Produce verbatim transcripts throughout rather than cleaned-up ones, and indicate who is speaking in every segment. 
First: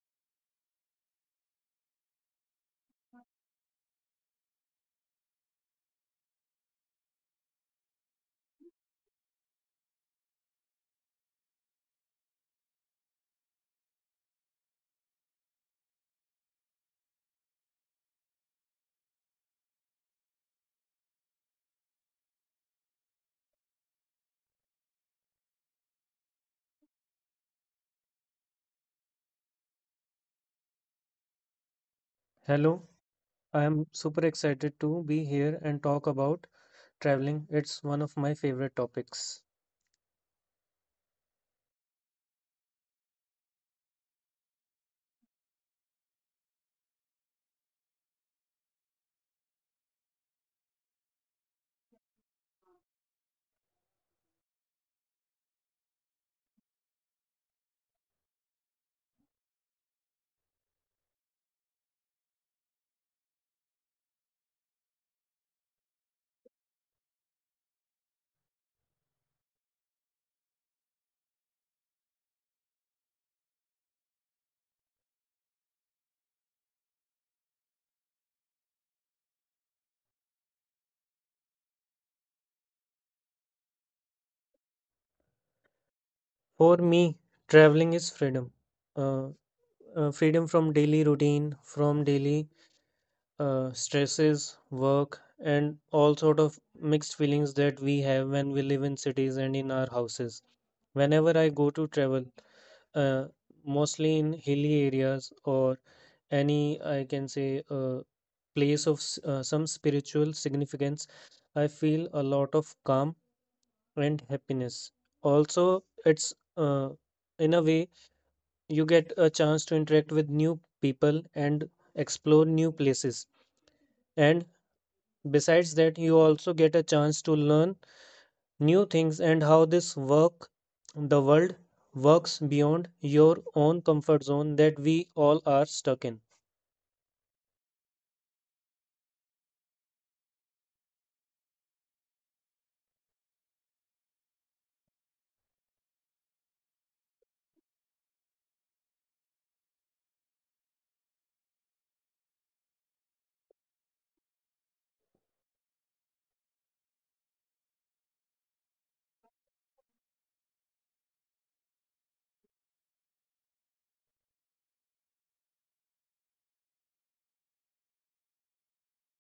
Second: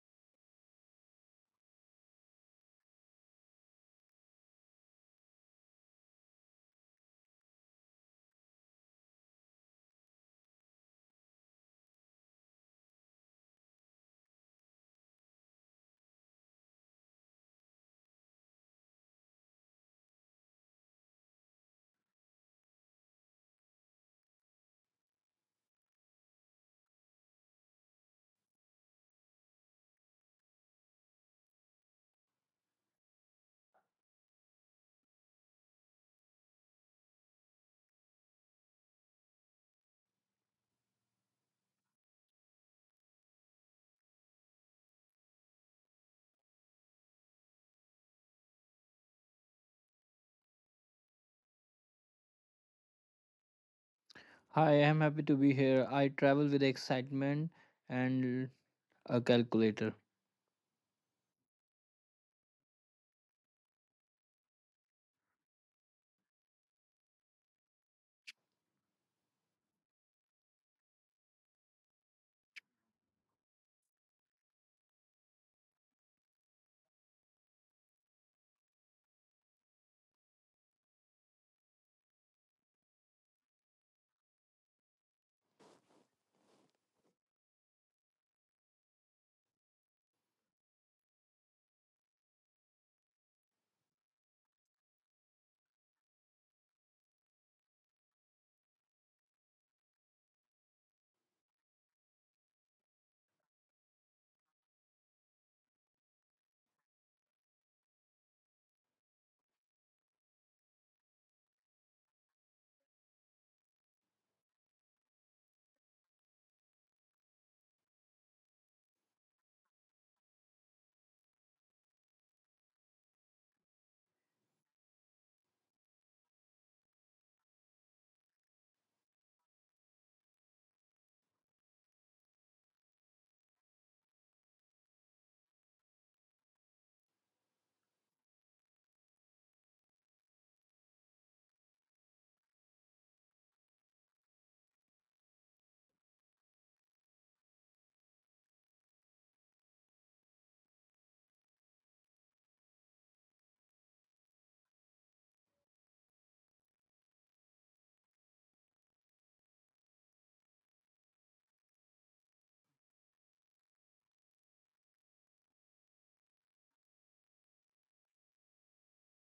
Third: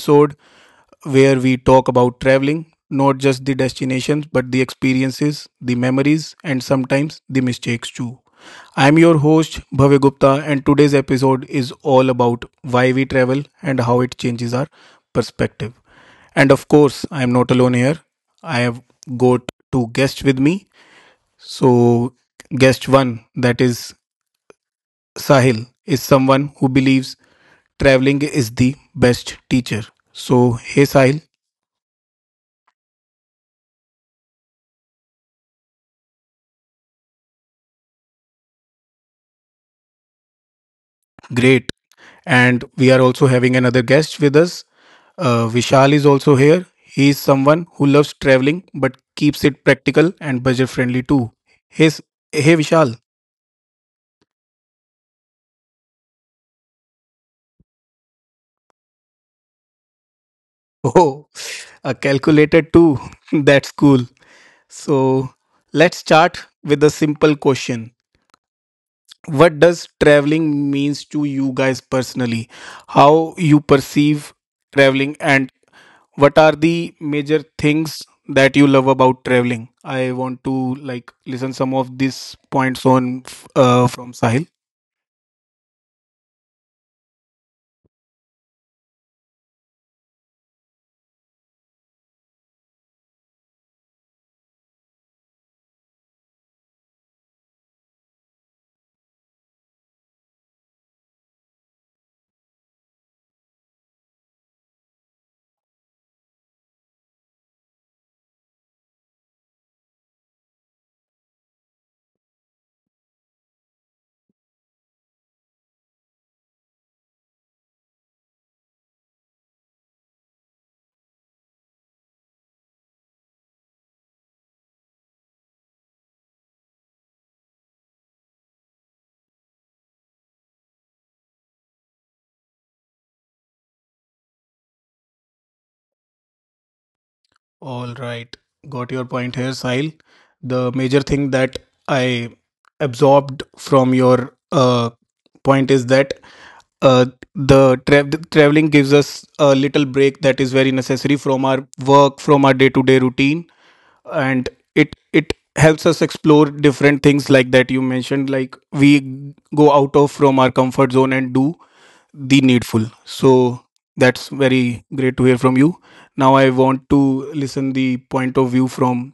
Speaker 1: episode where we talk about traveling, not just the destinations, but the experiences, the memories, and sometimes the mistakes too. I'm your host, Bhavya Gupta, and today's episode is all about why we travel and how it changes our perspective. And of course, I'm not alone here. I have got two guests with me. So, guest one, that is Sahil, is someone who believes traveling is the best teacher. So, hey Sahil,
Speaker 2: Hello, I am super excited to be here and talk about traveling. It's one of my favorite topics.
Speaker 1: great. And we are also having another guest with us. Uh, Vishal is also here. He is someone who loves traveling but keeps it practical and budget friendly too. Hey, S- hey Vishal.
Speaker 3: Hi, I am happy to be here. I travel with excitement and a calculator.
Speaker 1: Oh, a calculator too. That's cool. So, let's start with a simple question. What does traveling means to you guys personally? How you perceive traveling and what are the major things that you love about traveling? I want to like listen some of these points on f- uh, from Sahil.
Speaker 2: For me, traveling is freedom. Uh, uh, Freedom from daily routine, from daily uh, stresses, work, and all sort of mixed feelings that we have when we live in cities and in our houses. Whenever I go to travel, uh, mostly in hilly areas or any, I can say, uh, place of s- uh, some spiritual significance, I feel a lot of calm and happiness. Also, it's, uh, in a way, you get a chance to interact with new people and explore new places, and besides that you also get a chance to learn new things and how this work the world works beyond your own comfort zone that we all are stuck in.
Speaker 1: All right, got your point here, Sahil. The major thing that I absorbed from your uh, point is that uh, the, tra- the traveling gives us a little break that is very necessary from our work, from our day to day routine, and it it helps us explore different things like that you mentioned, like we go out of from our comfort zone and do the needful. So that's very great to hear from you. Now I want to listen the point of view from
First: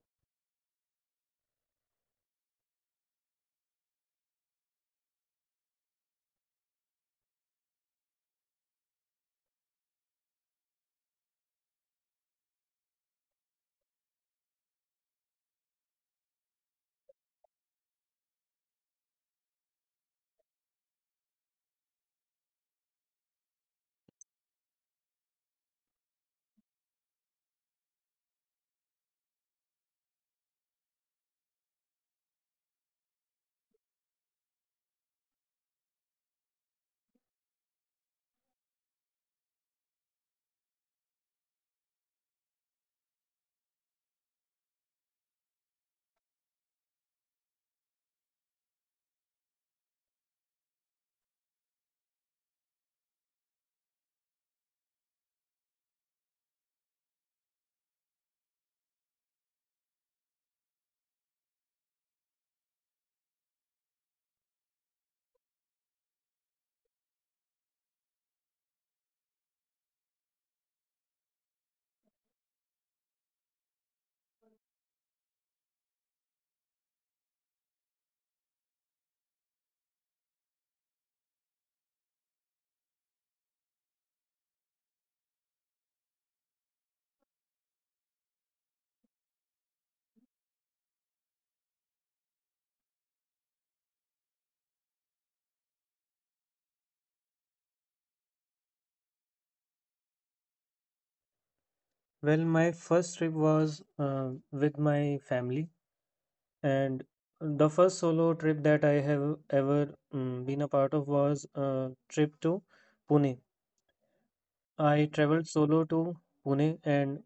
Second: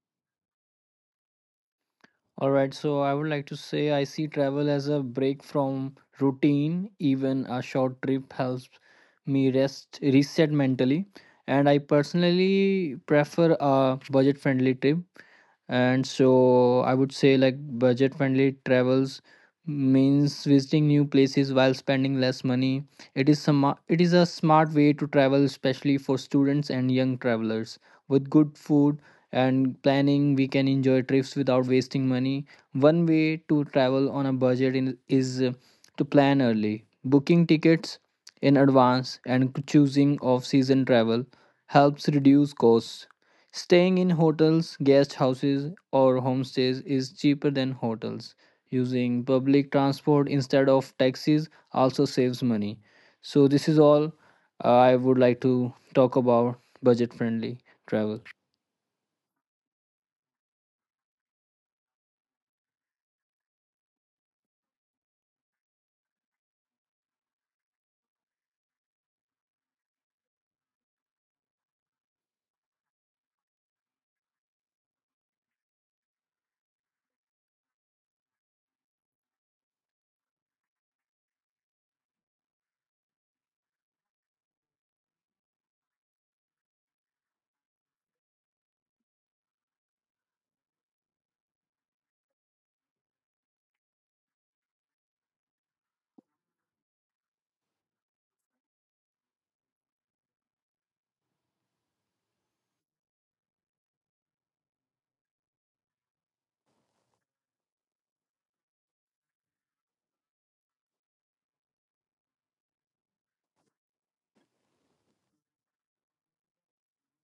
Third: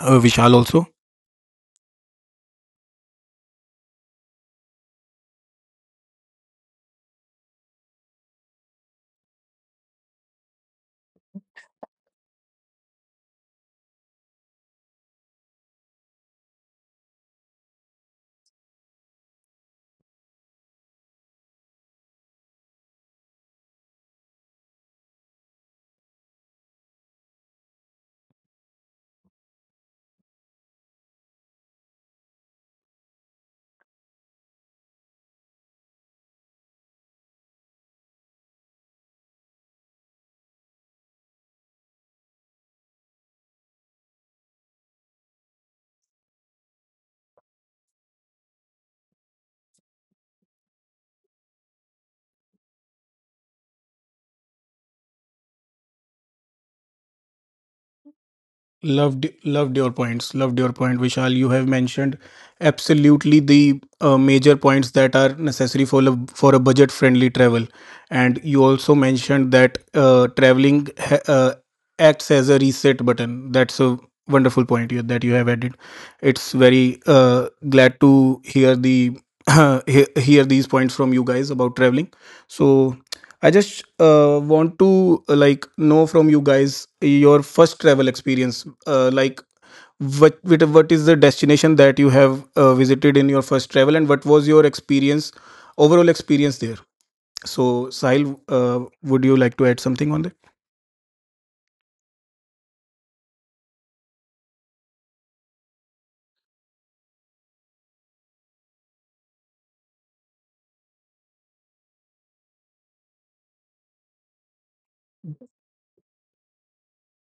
Speaker 1: uh, Vishal also.
Speaker 3: All right, so I would like to say I see travel as a break from routine. Even a short trip helps me rest, reset mentally. And I personally prefer a budget friendly trip. And so I would say, like, budget friendly travels means visiting new places while spending less money. It is some, it is a smart way to travel, especially for students and young travelers, with good food and planning we can enjoy trips without wasting money. One way to travel on a budget in, is uh, to plan early, booking tickets in advance and choosing off season travel helps reduce costs. Staying in hotels, guest houses or homestays is cheaper than hotels. Using public transport instead of taxis also saves money. So this is all uh, I would like to talk about: budget friendly travel.
Speaker 1: Loved, loved your points. Loved your point, Vishal. You have mentioned absolutely the uh, major points that are necessary for a, for a budget-friendly travel, and you also mentioned that uh, traveling ha- uh, acts as a reset button. That's a wonderful point you, that you have added. It's very uh, glad to hear the he- hear these points from you guys about traveling. So I just uh, want to uh, like know from you guys your first travel experience. Uh, like what what what is the destination that you have uh, visited in your first travel, and what was your experience, overall experience there? So, Sahil, uh, would you like to add something on that?
Speaker 2: Well, my first trip was uh, with my family, and the first solo trip that I have ever um, been a part of was a trip to Pune. I traveled solo to Pune, and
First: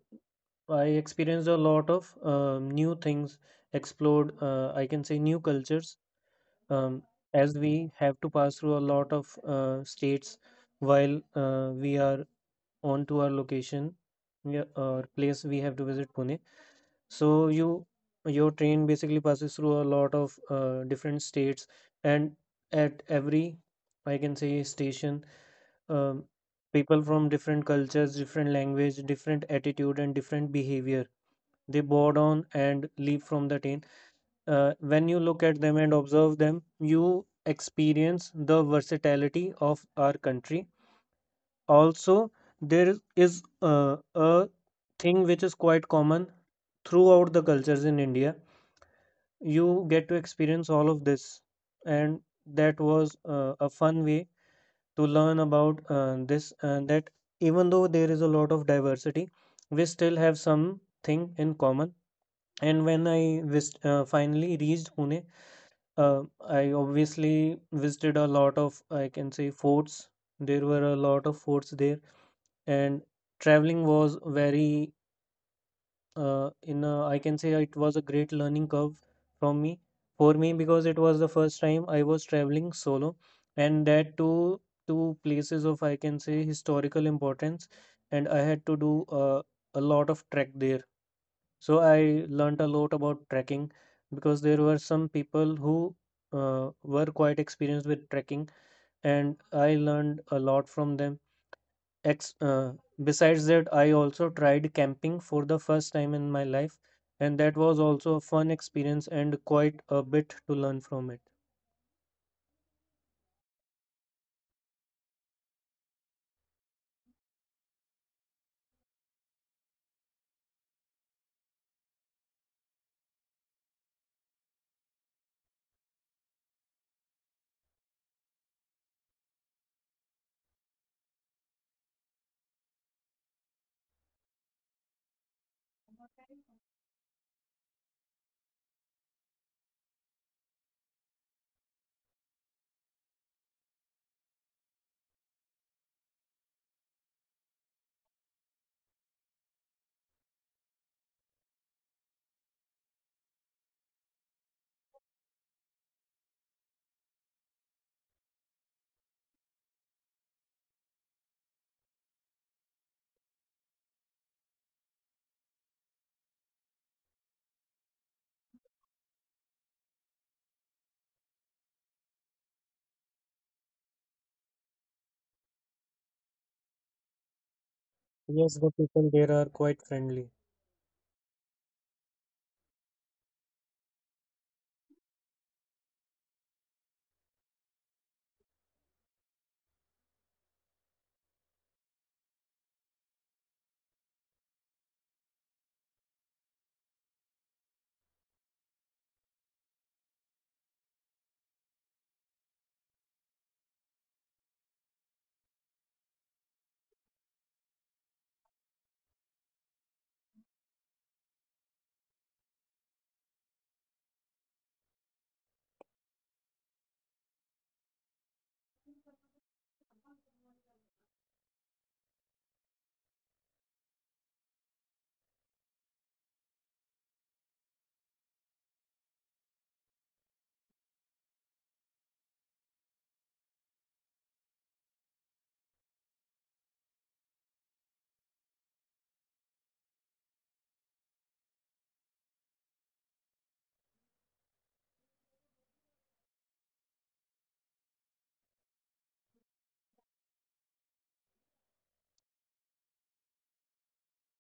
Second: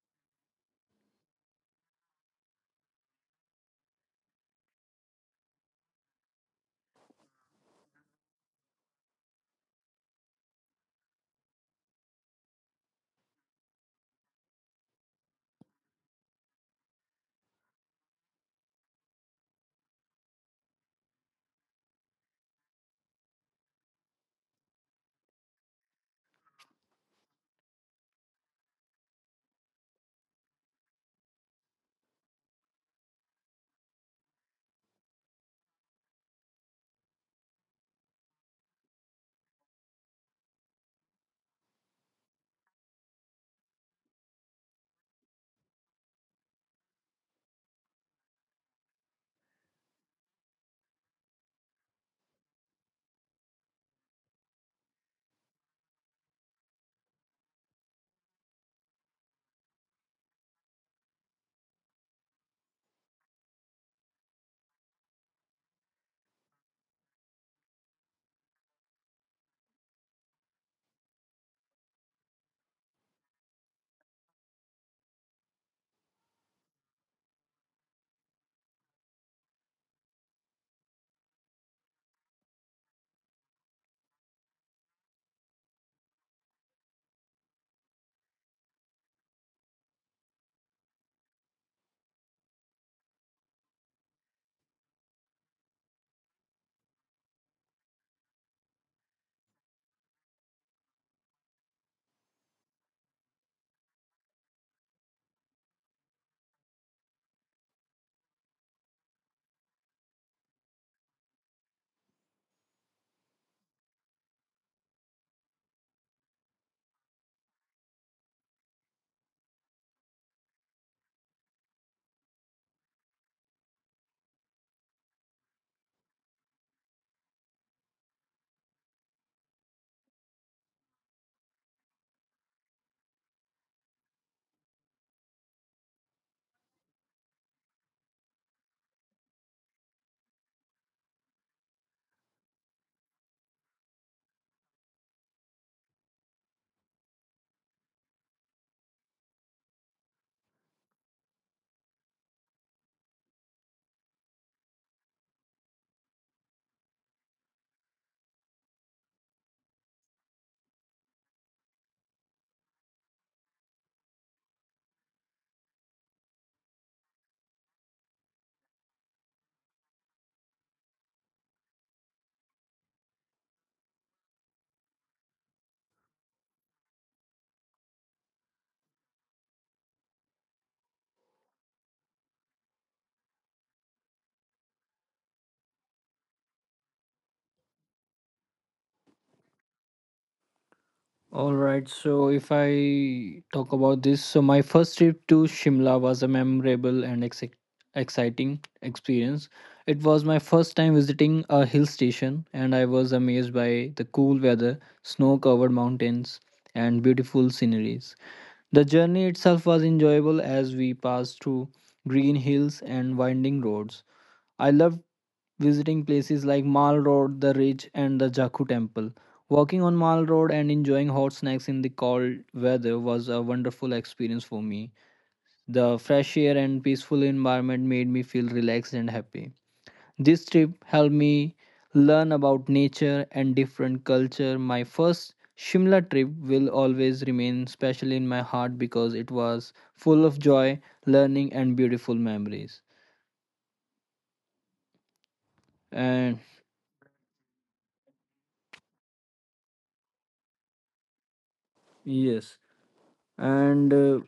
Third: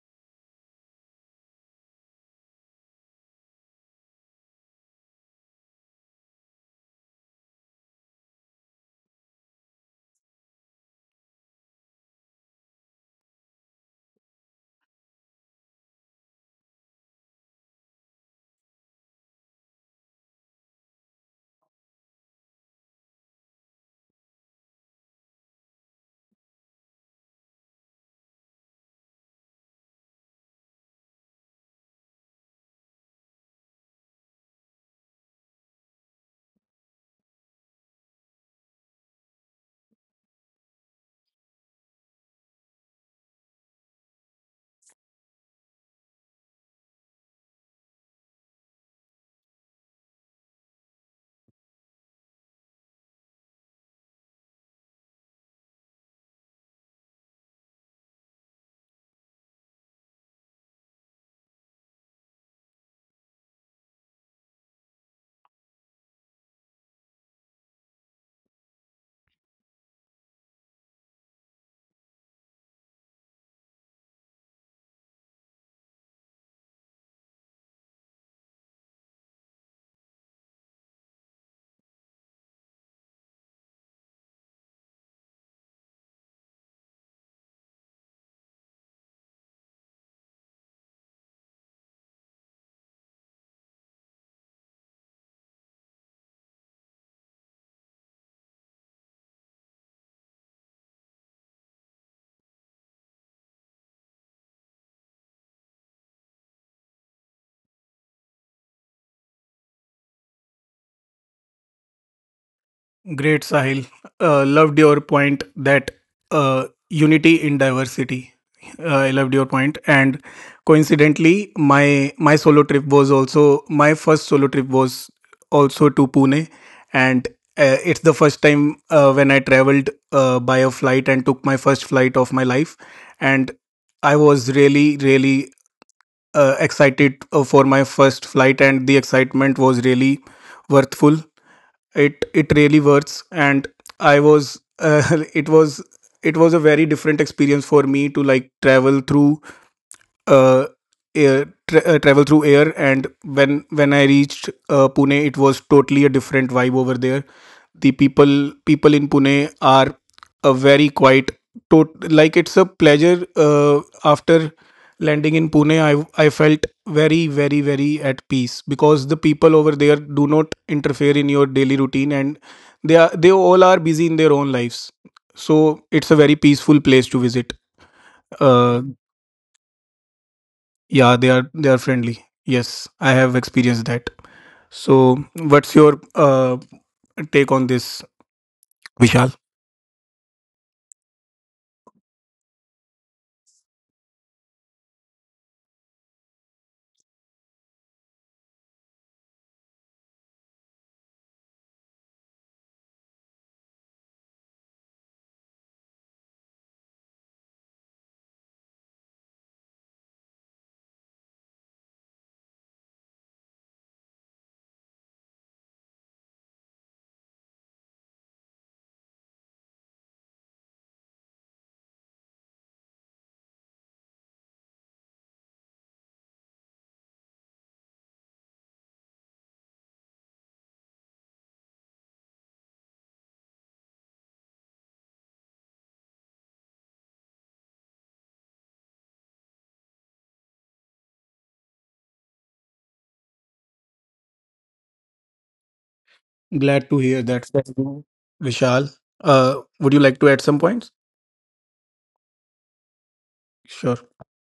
Speaker 2: I experienced a lot of um, new things, explored, uh, I can say, new cultures, um, as we have to pass through a lot of uh, states while uh, we are on to our location, yeah, or place we have to visit, Pune. So you your train basically passes through a lot of uh, different states, and at every, I can say, station, um, people from different cultures, different language, different attitude and different behavior, they board on and leave from the train. Uh, when you look at them and observe them, you experience the versatility of our country. Also, there is uh, a thing which is quite common throughout the cultures in India. You get to experience all of this, and that was uh, a fun way to learn about uh, this and that. Even though there is a lot of diversity, we still have something in common. And when I vis- uh, finally reached Pune, uh, I obviously visited a lot of, I can say, forts. There were a lot of forts there, and traveling was very, uh, in a, I can say, it was a great learning curve from me for me, because it was the first time I was traveling solo, and that to two places of, I can say, historical importance. And I had to do uh, a lot of trek there, so I learnt a lot about trekking because there were some people who uh, were quite experienced with trekking, and I learned a lot from them. Ex- uh, Besides that, I also tried camping for the first time in my life, and that was also a fun experience and quite a bit to learn from it.
Speaker 1: Great, Sahil. Uh, loved your point that uh, unity in diversity. Uh, I loved your point, and coincidentally, my my solo trip was also my first solo trip was also to Pune, and uh, it's the first time uh, when I traveled uh, by a flight and took my first flight of my life, and I was really really uh, excited uh, for my first flight, and the excitement was really worthful. It it really works, and I was uh, it was it was a very different experience for me to like travel through uh, air, tra- uh, travel through air. And when when i reached uh, Pune, it was totally a different vibe over there. The people people in Pune are a very quiet, tot- like it's a pleasure. Uh, after landing in Pune, i I felt very very very at peace because the people over there do not interfere in your daily routine, and they are they all are busy in their own lives. So it's a very peaceful place to visit.
Speaker 2: Yes, the
Speaker 1: uh,
Speaker 2: people there are quite friendly.
Speaker 1: yeah, they are they are friendly. Yes, I have experienced that. So, what's your uh, take on this, Vishal?
Speaker 3: All right, so if I talk about this, so my first trip to Shimla was a memorable and ex- exciting experience. It was my first time visiting a hill station, and I was amazed by the cool weather, snow covered mountains, and beautiful sceneries. The journey itself was enjoyable as we passed through green hills and winding roads. I loved visiting places like Mall Road, the Ridge, and the Jakku Temple. Walking on Mall Road and enjoying hot snacks in the cold weather was a wonderful experience for me. The fresh air and peaceful environment made me feel relaxed and happy. This trip helped me learn about nature and different culture. My first Shimla trip will always remain special in my heart because it was full of joy, learning and beautiful memories. And
Speaker 1: Glad to hear that. Thank you. Vishal, uh, would you like to add some points?
Speaker 3: yes,
Speaker 1: Sure.
Speaker 3: and uh,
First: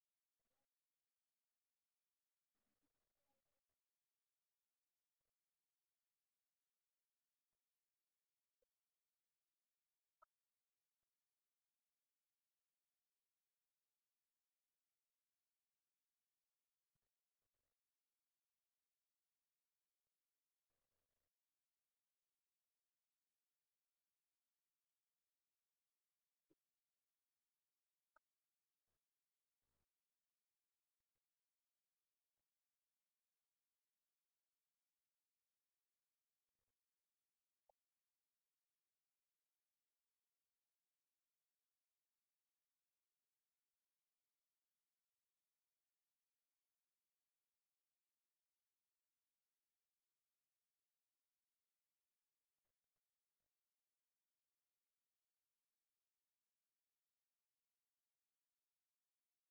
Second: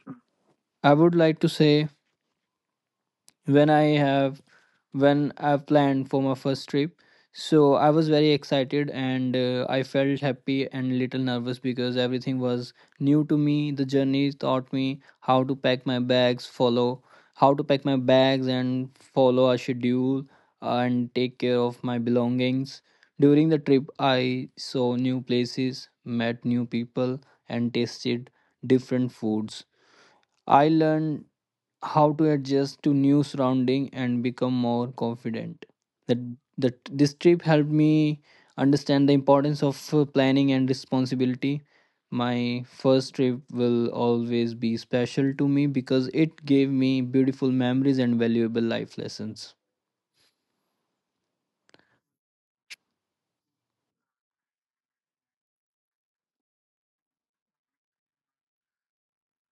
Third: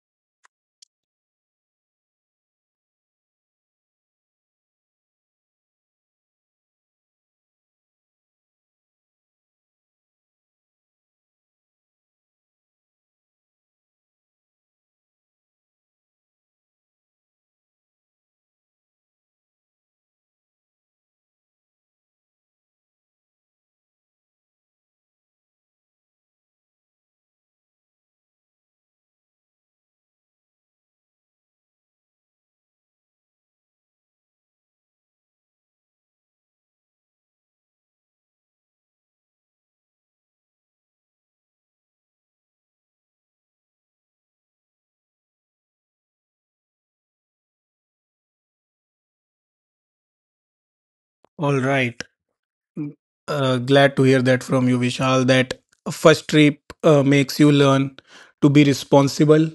Speaker 3: I would like to say when I have when I've planned for my first trip. So I was very excited and uh, I felt happy and little nervous because everything was new to me. The journey taught me how to pack my bags, follow how to pack my bags and follow a schedule uh, and take care of my belongings. During the trip, I saw new places, met new people, and tasted different foods. I learned how to adjust to new surrounding and become more confident that that this trip helped me understand the importance of uh, planning and responsibility. My first trip will always be special to me because it gave me beautiful memories and valuable life lessons.
Speaker 1: All right. Uh, glad to hear that from you, Vishal. That a first trip uh, makes you learn to be responsible,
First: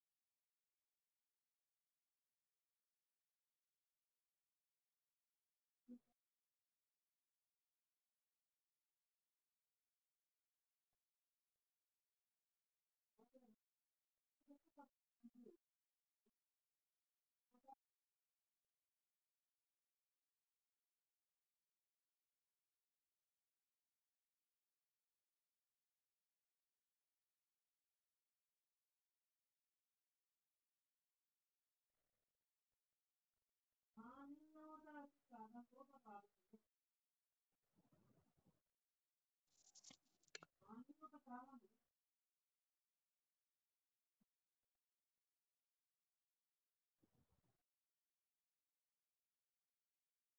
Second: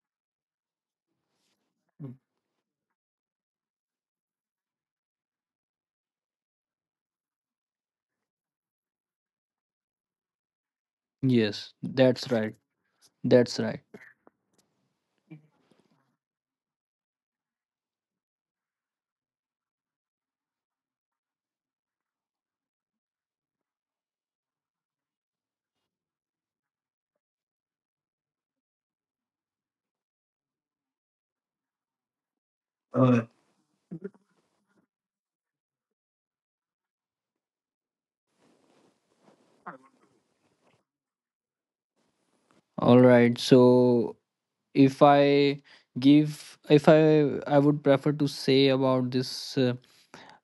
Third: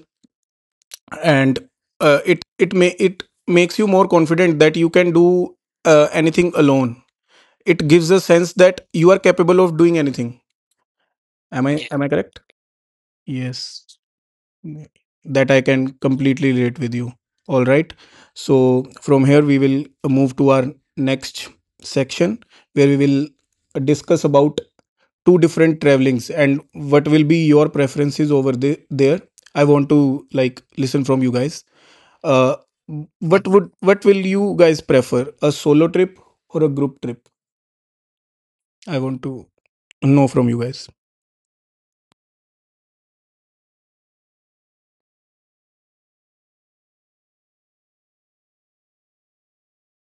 Speaker 1: and uh, it it may it makes you more confident that you can do uh, anything alone. It gives a sense that you are capable of doing anything. Am
Speaker 3: Yes,
Speaker 1: I, yeah, am I
Speaker 3: that's
Speaker 1: correct?
Speaker 3: right. That's right.
Speaker 1: Yes, that I can completely relate with you. All right, so from here we will move to our next section, where we will discuss about two different travelings and what will be your preferences over the, there. I want to like listen from you guys, uh
Speaker 3: Uh,
Speaker 1: what would, what will you guys prefer, a solo trip or a group trip? I want to know from you guys.
Speaker 3: all right. So if I give, if I, I would prefer to say about this uh,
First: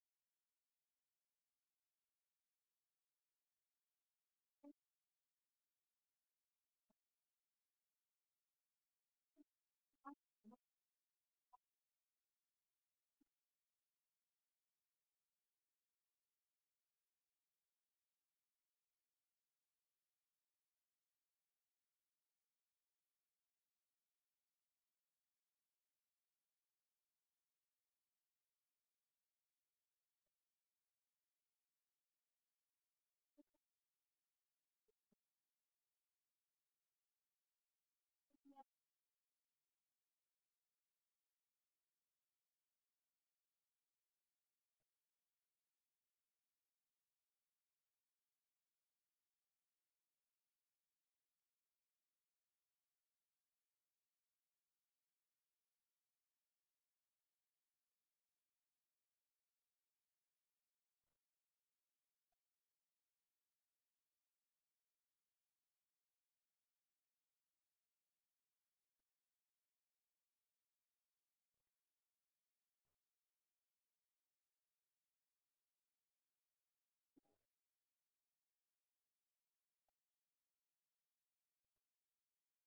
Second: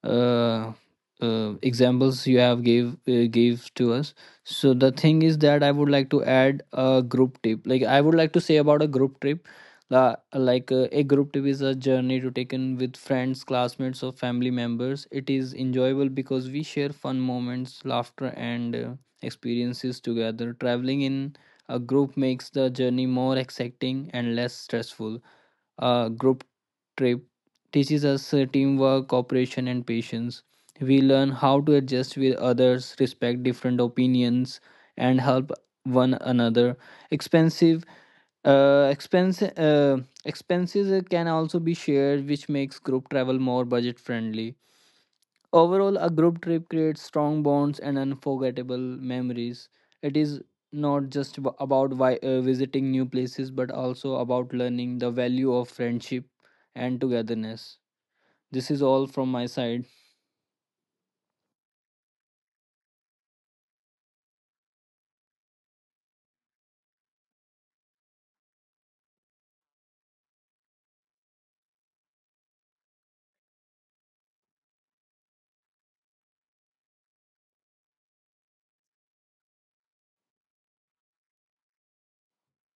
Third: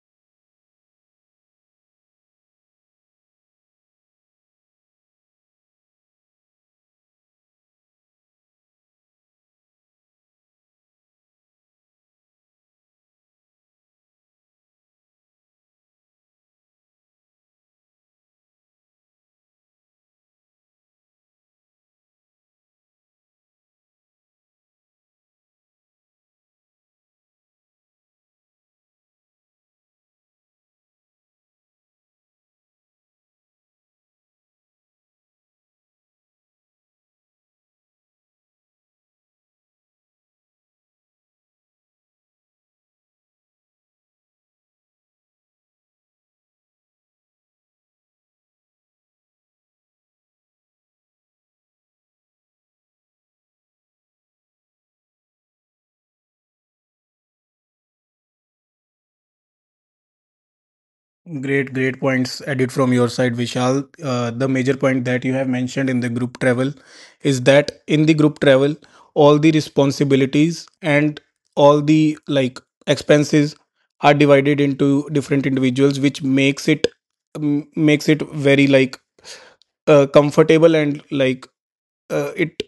Speaker 3: uh, uh, examples you have gave uh, gave to us. So the thing is that I would like to add a group tip, like I would like to say about a group trip. La like, uh, a group trip is a journey to taken with friends, classmates or family members. It is enjoyable because we share fun moments, laughter and uh, experiences together. Traveling in a group makes the journey more exciting and less stressful. Uh, group trip teaches us uh, teamwork, cooperation, and patience. We learn how to adjust with others, respect different opinions, and help one another. Expensive uh, expense uh, expenses uh, can also be shared, which makes group travel more budget friendly. Overall, a group trip creates strong bonds and unforgettable memories. It is not just ab- about vi- uh, visiting new places, but also about learning the value of friendship and togetherness. This is all from my side.
Speaker 1: Great, great points added from your side, Vishal. Uh, the major point that you have mentioned in the group travel is that in the group travel, all the responsibilities and all the like expenses are divided into different individuals, which makes it um, makes it very like uh, comfortable and like uh, it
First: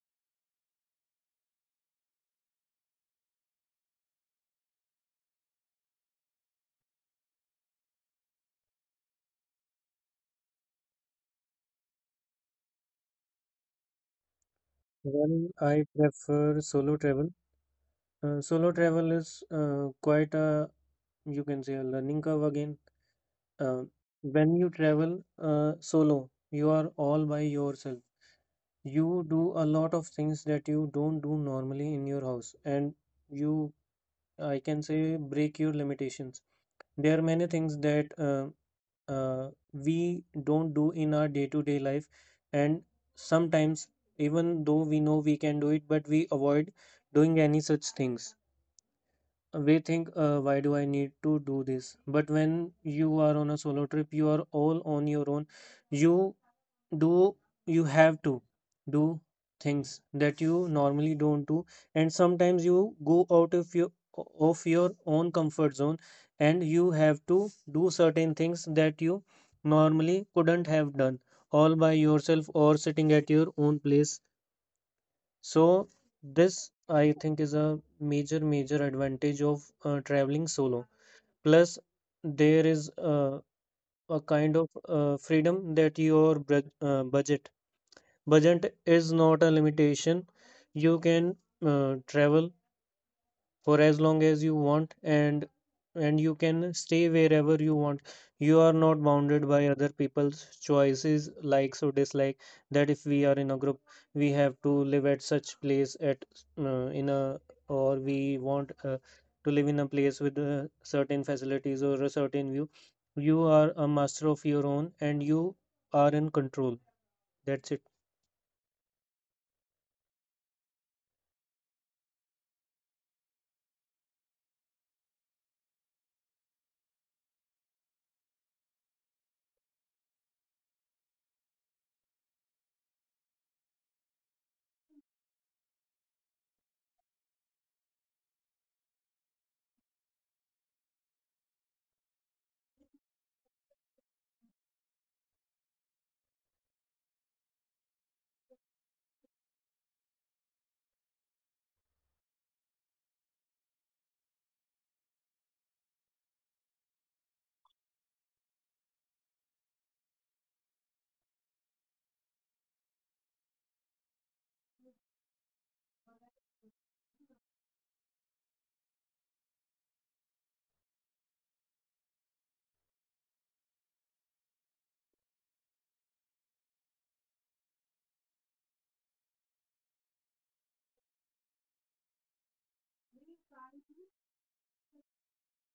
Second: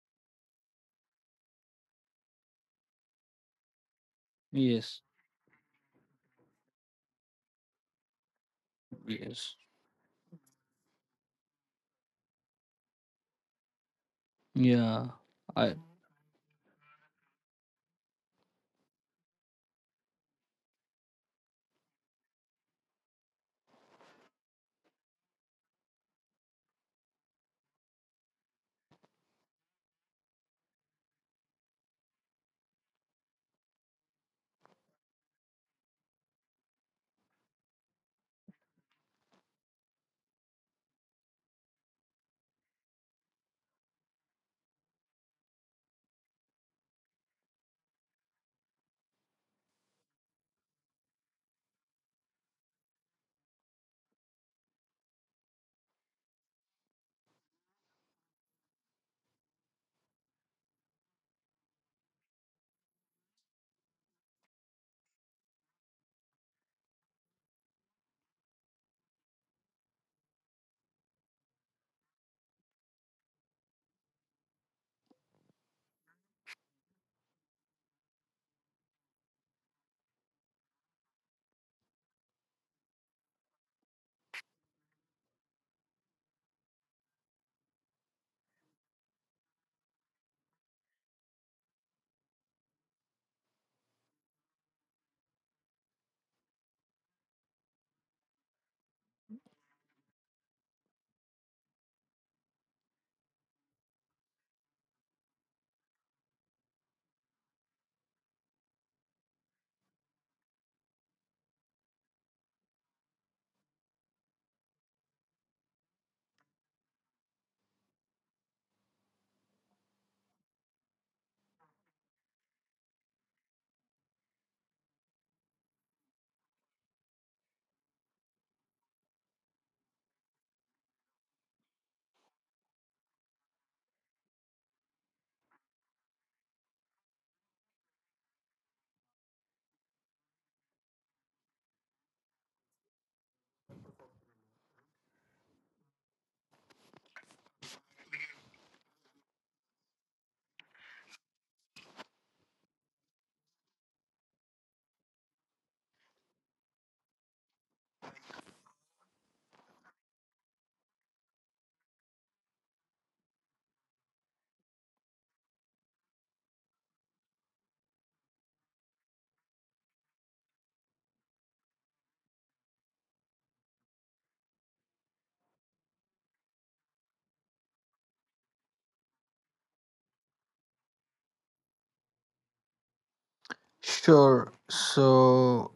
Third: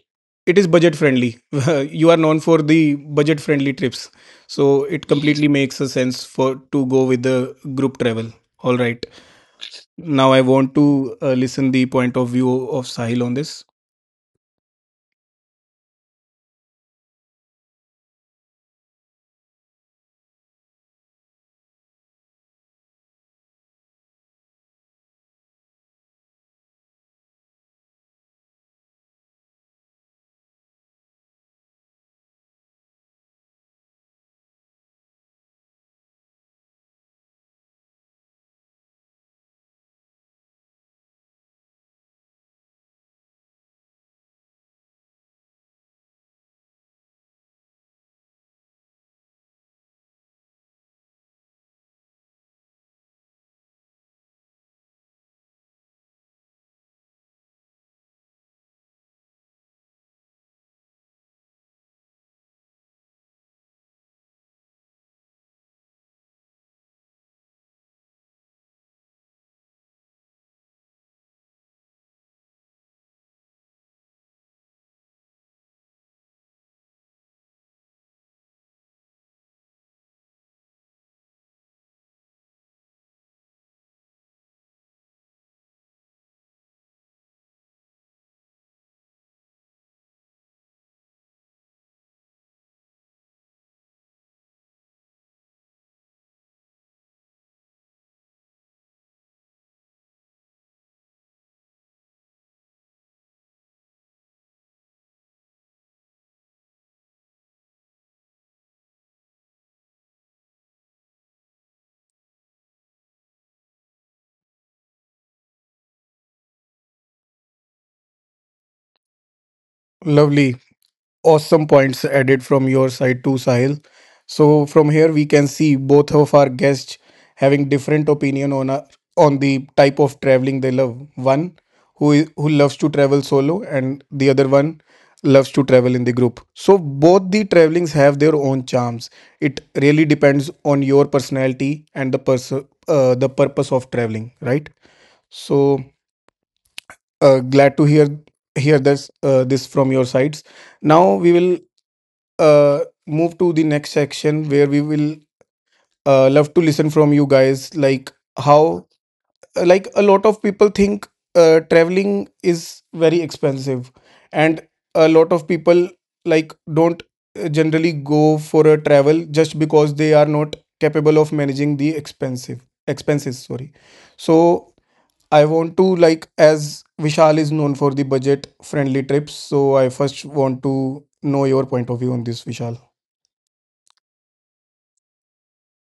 Speaker 1: it is budget friendly. You are known for the budget friendly trips, so
Speaker 3: Yes.
Speaker 1: it completely makes a sense for to go with the group travel. All right,
Speaker 3: Yes.
Speaker 1: now I want to uh, listen the point of view of Sahil on this.
Speaker 3: Yeah.
Speaker 2: Well,
Speaker 3: I
Speaker 2: I prefer solo travel. Uh, solo travel is, uh, quite a, you can say, a learning curve again. Uh, when you travel uh, solo, you are all by yourself. You do a lot of things that you don't do normally in your house, and you, I can say, break your limitations. There are many things that uh, uh, we don't do in our day-to-day life, and sometimes even though we know we can do it, but we avoid doing any such things. We think, uh, why do I need to do this? But when you are on a solo trip, you are all on your own. you do you have to do things that you normally don't do, and sometimes you go out of your of your own comfort zone, and you have to do certain things that you normally couldn't have done all by yourself or sitting at your own place. So this, I think, is a major major advantage of uh, traveling solo. Plus, there is uh, a kind of uh, freedom that your bud uh, budget budget is not a limitation. You can uh, travel for as long as you want, and and you can stay wherever you want. You are not bounded by other people's choices, likes or dislike, that if we are in a group, we have to live at such place at, uh, in a, or we want uh, to live in a place with uh, certain facilities or a certain view. You are a master of your own, and you are in control. That's it.
Speaker 1: Lovely. Awesome points added from your side too, Sahil. So from here we can see both of our guests having different opinion on a, on the type of traveling they love. One who i- who loves to travel solo, and the other one loves to travel in the group. So both the travelings have their own charms. It really depends on your personality and the pers uh, the purpose of traveling, right? So uh, glad to hear hear this uh, this from your sides. Now we will uh, move to the next section, where we will uh, love to listen from you guys, like how uh, like a lot of people think uh, traveling is very expensive, and a lot of people like don't uh, generally go for a travel just because they are not capable of managing the expensive expenses, sorry. So I want to like, as Vishal is known for the budget friendly trips, so I first want to know your point of view on this, Vishal.
Speaker 3: Sure. So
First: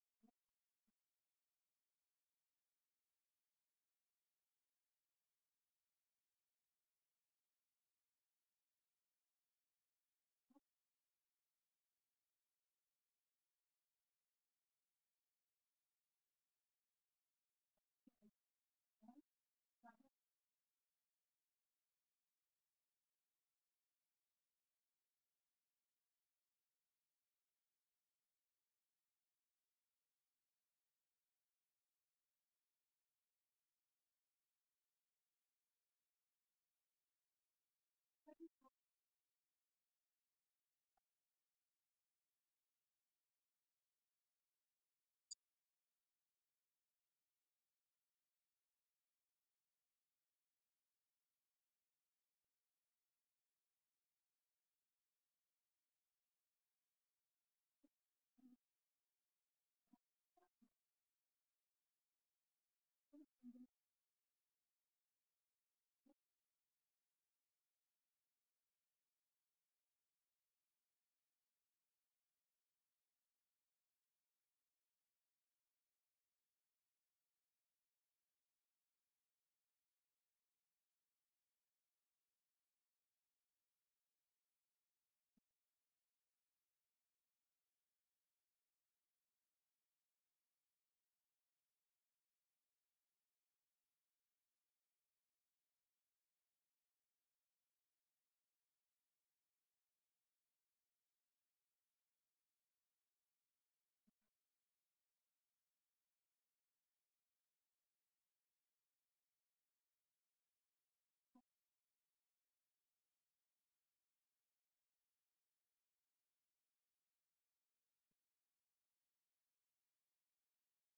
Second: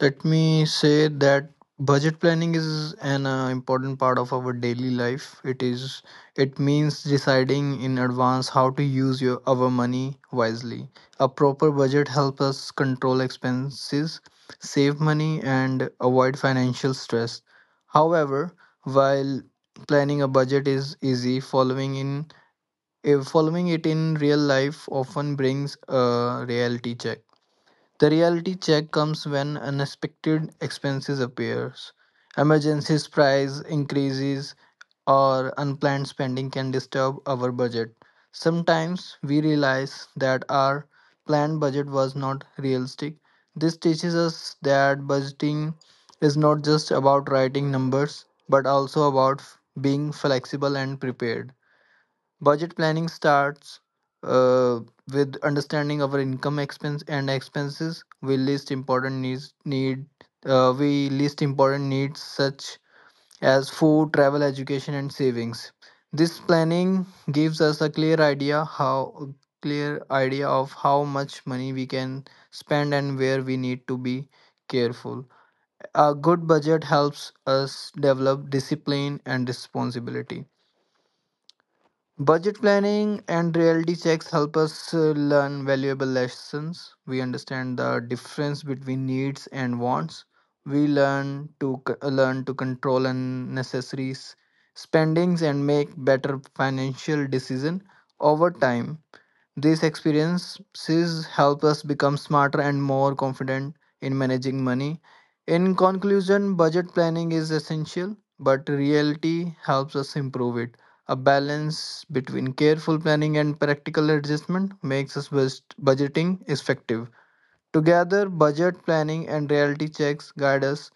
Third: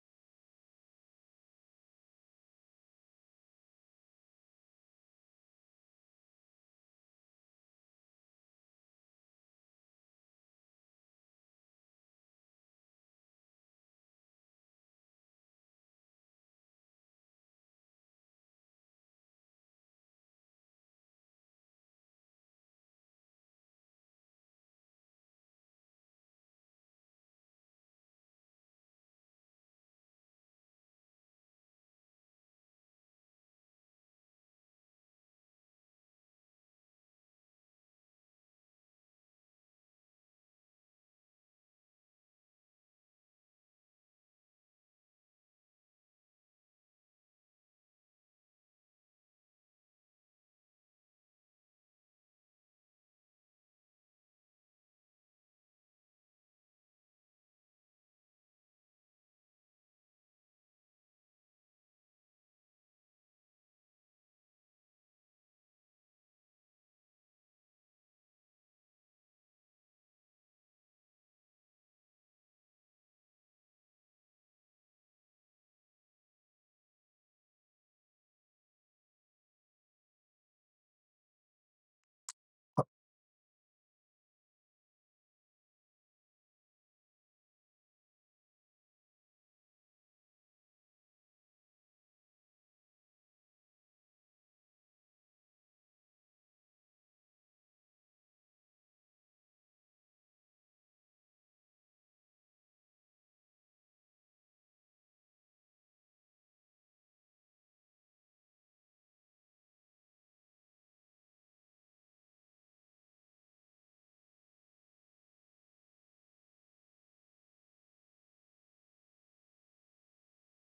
Speaker 3: let me say that budget planning is an uh, important part of our daily life. It is it means deciding in advance how to use your our money wisely. A proper budget helps us control expenses, save money and avoid financial stress. However, while planning a budget is easy, following in eh, following it in real life often brings a reality check. The reality check comes when unexpected expenses appears. Emergencies, price increases or unplanned spending can disturb our budget. Sometimes we realize that our planned budget was not realistic. This teaches us that budgeting is not just about writing numbers but also about being flexible and prepared. Budget planning starts uh, with understanding our income expense and expenses. We list important needs need uh, we list important needs such as food, travel, education, and savings. This planning gives us a clear idea how clear idea of how much money we can spend and where we need to be careful. A good budget helps us develop discipline and responsibility. Budget planning and reality checks help us uh, learn valuable lessons. We understand the difference between needs and wants. We learn to c- uh, learn to control unnecessary s- spendings and make better financial decision over time. These experiences help us become smarter and more confident in managing money. In conclusion, budget planning is essential, but reality helps us improve it. A balance between careful planning and practical adjustment makes us best budgeting effective. Together, budget planning and reality checks guide us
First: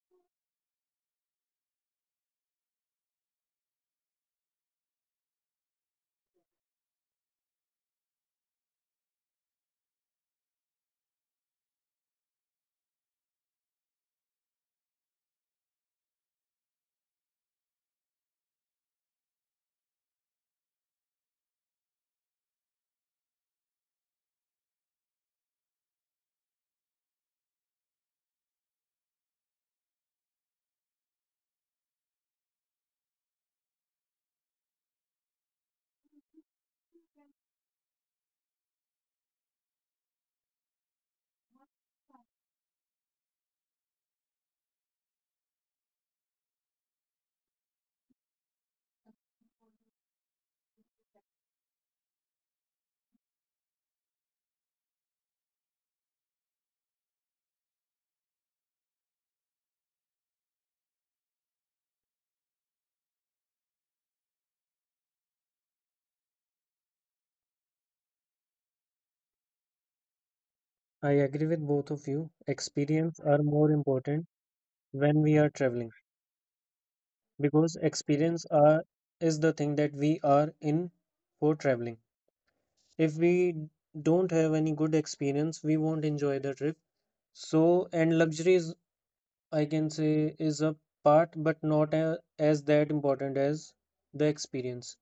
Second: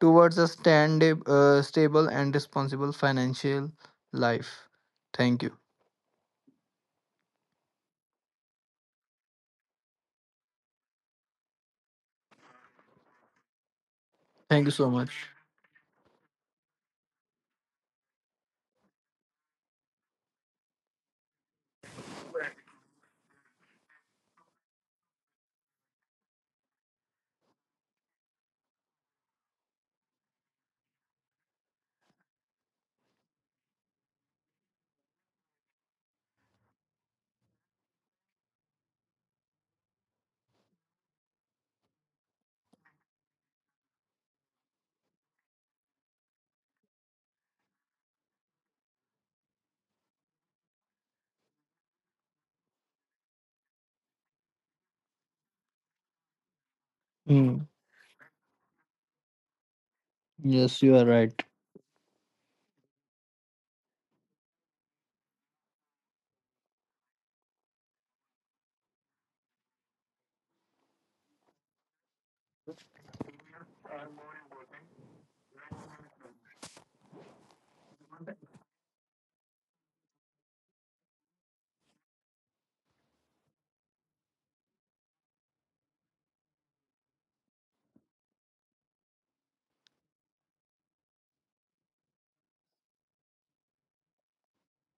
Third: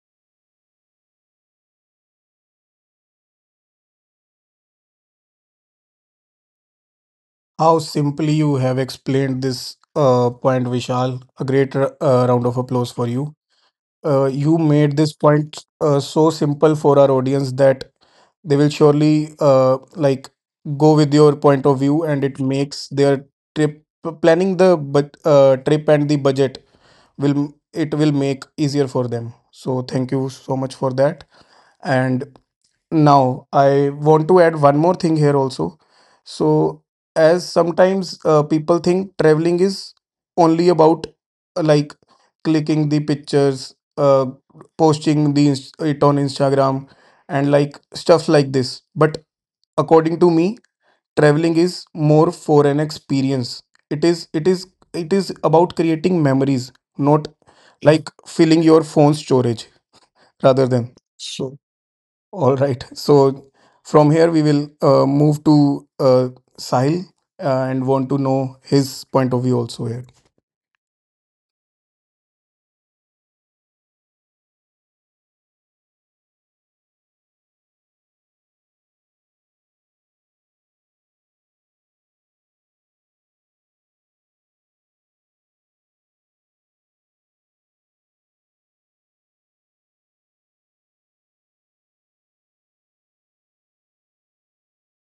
Speaker 3: towards a stand, uh, stable and responsible financial life. Thank you.
Speaker 1: How simply you have explained this uh, point, Vishal. A great r- uh, round of applause for you. Uh, you
Speaker 3: Thank you so
Speaker 1: made this
Speaker 3: much.
Speaker 1: point uh, so simple for our audience that they will surely uh, like go with your point of view, and it makes their trip planning the but uh, trip and the budget, will it will make easier for them. So thank you so much for that. And now, I want to add one more thing here also. So, as sometimes uh, people think traveling is only about uh, like clicking the pictures, uh, posting the ins- it on Instagram, and like stuff like this. But according to me, traveling is more for an experience. It is it is it is about creating memories, not
Speaker 3: Mm,
Speaker 1: like filling your phone storage rather than.
Speaker 3: yes, you are right.
Speaker 1: So, all right. So from here, we will uh, move to uh, Sahil, uh, and want to know his point of view also here.
Speaker 2: I agree with both of you. Experience are more important when we are traveling, because experience are is the thing that we are in for traveling. If we don't have any good experience, we won't enjoy the trip. So, and luxury is, I can say, is a part, but not a, as that important as the experience.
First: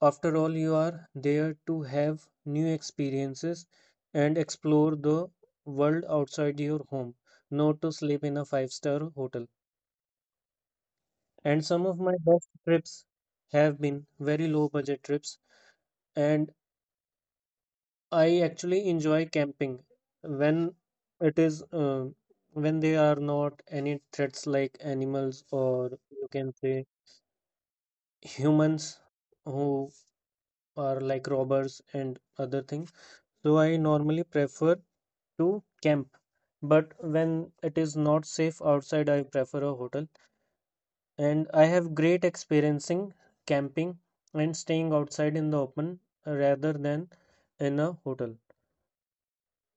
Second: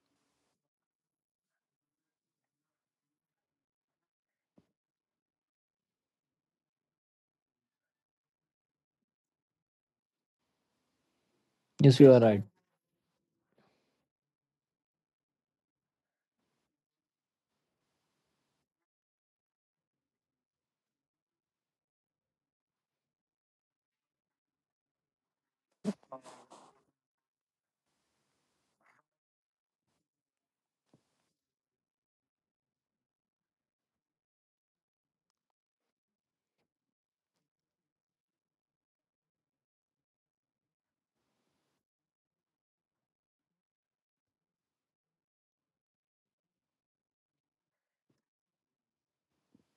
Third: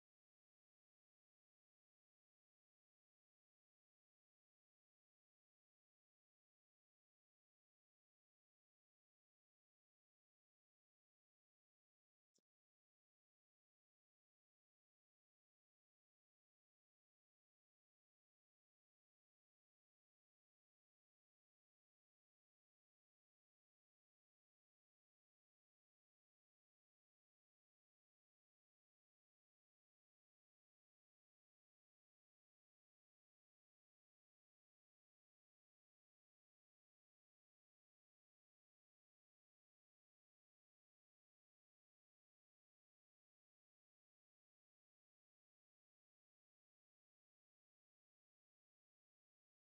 Speaker 2: After all, you are there to have new experiences and explore the world outside your home, not to sleep in a five-star hotel. And some of
Speaker 3: Yes, you
Speaker 2: my
Speaker 3: are right.
Speaker 2: best trips have been very low budget trips, and I actually enjoy camping when, it is uh, when there are not any threats like animals or, you can say, humans who are like robbers and other things. So I normally prefer to camp, but when it is not safe outside, I prefer a hotel. And I have great experiencing camping and staying outside in the open rather than in a hotel.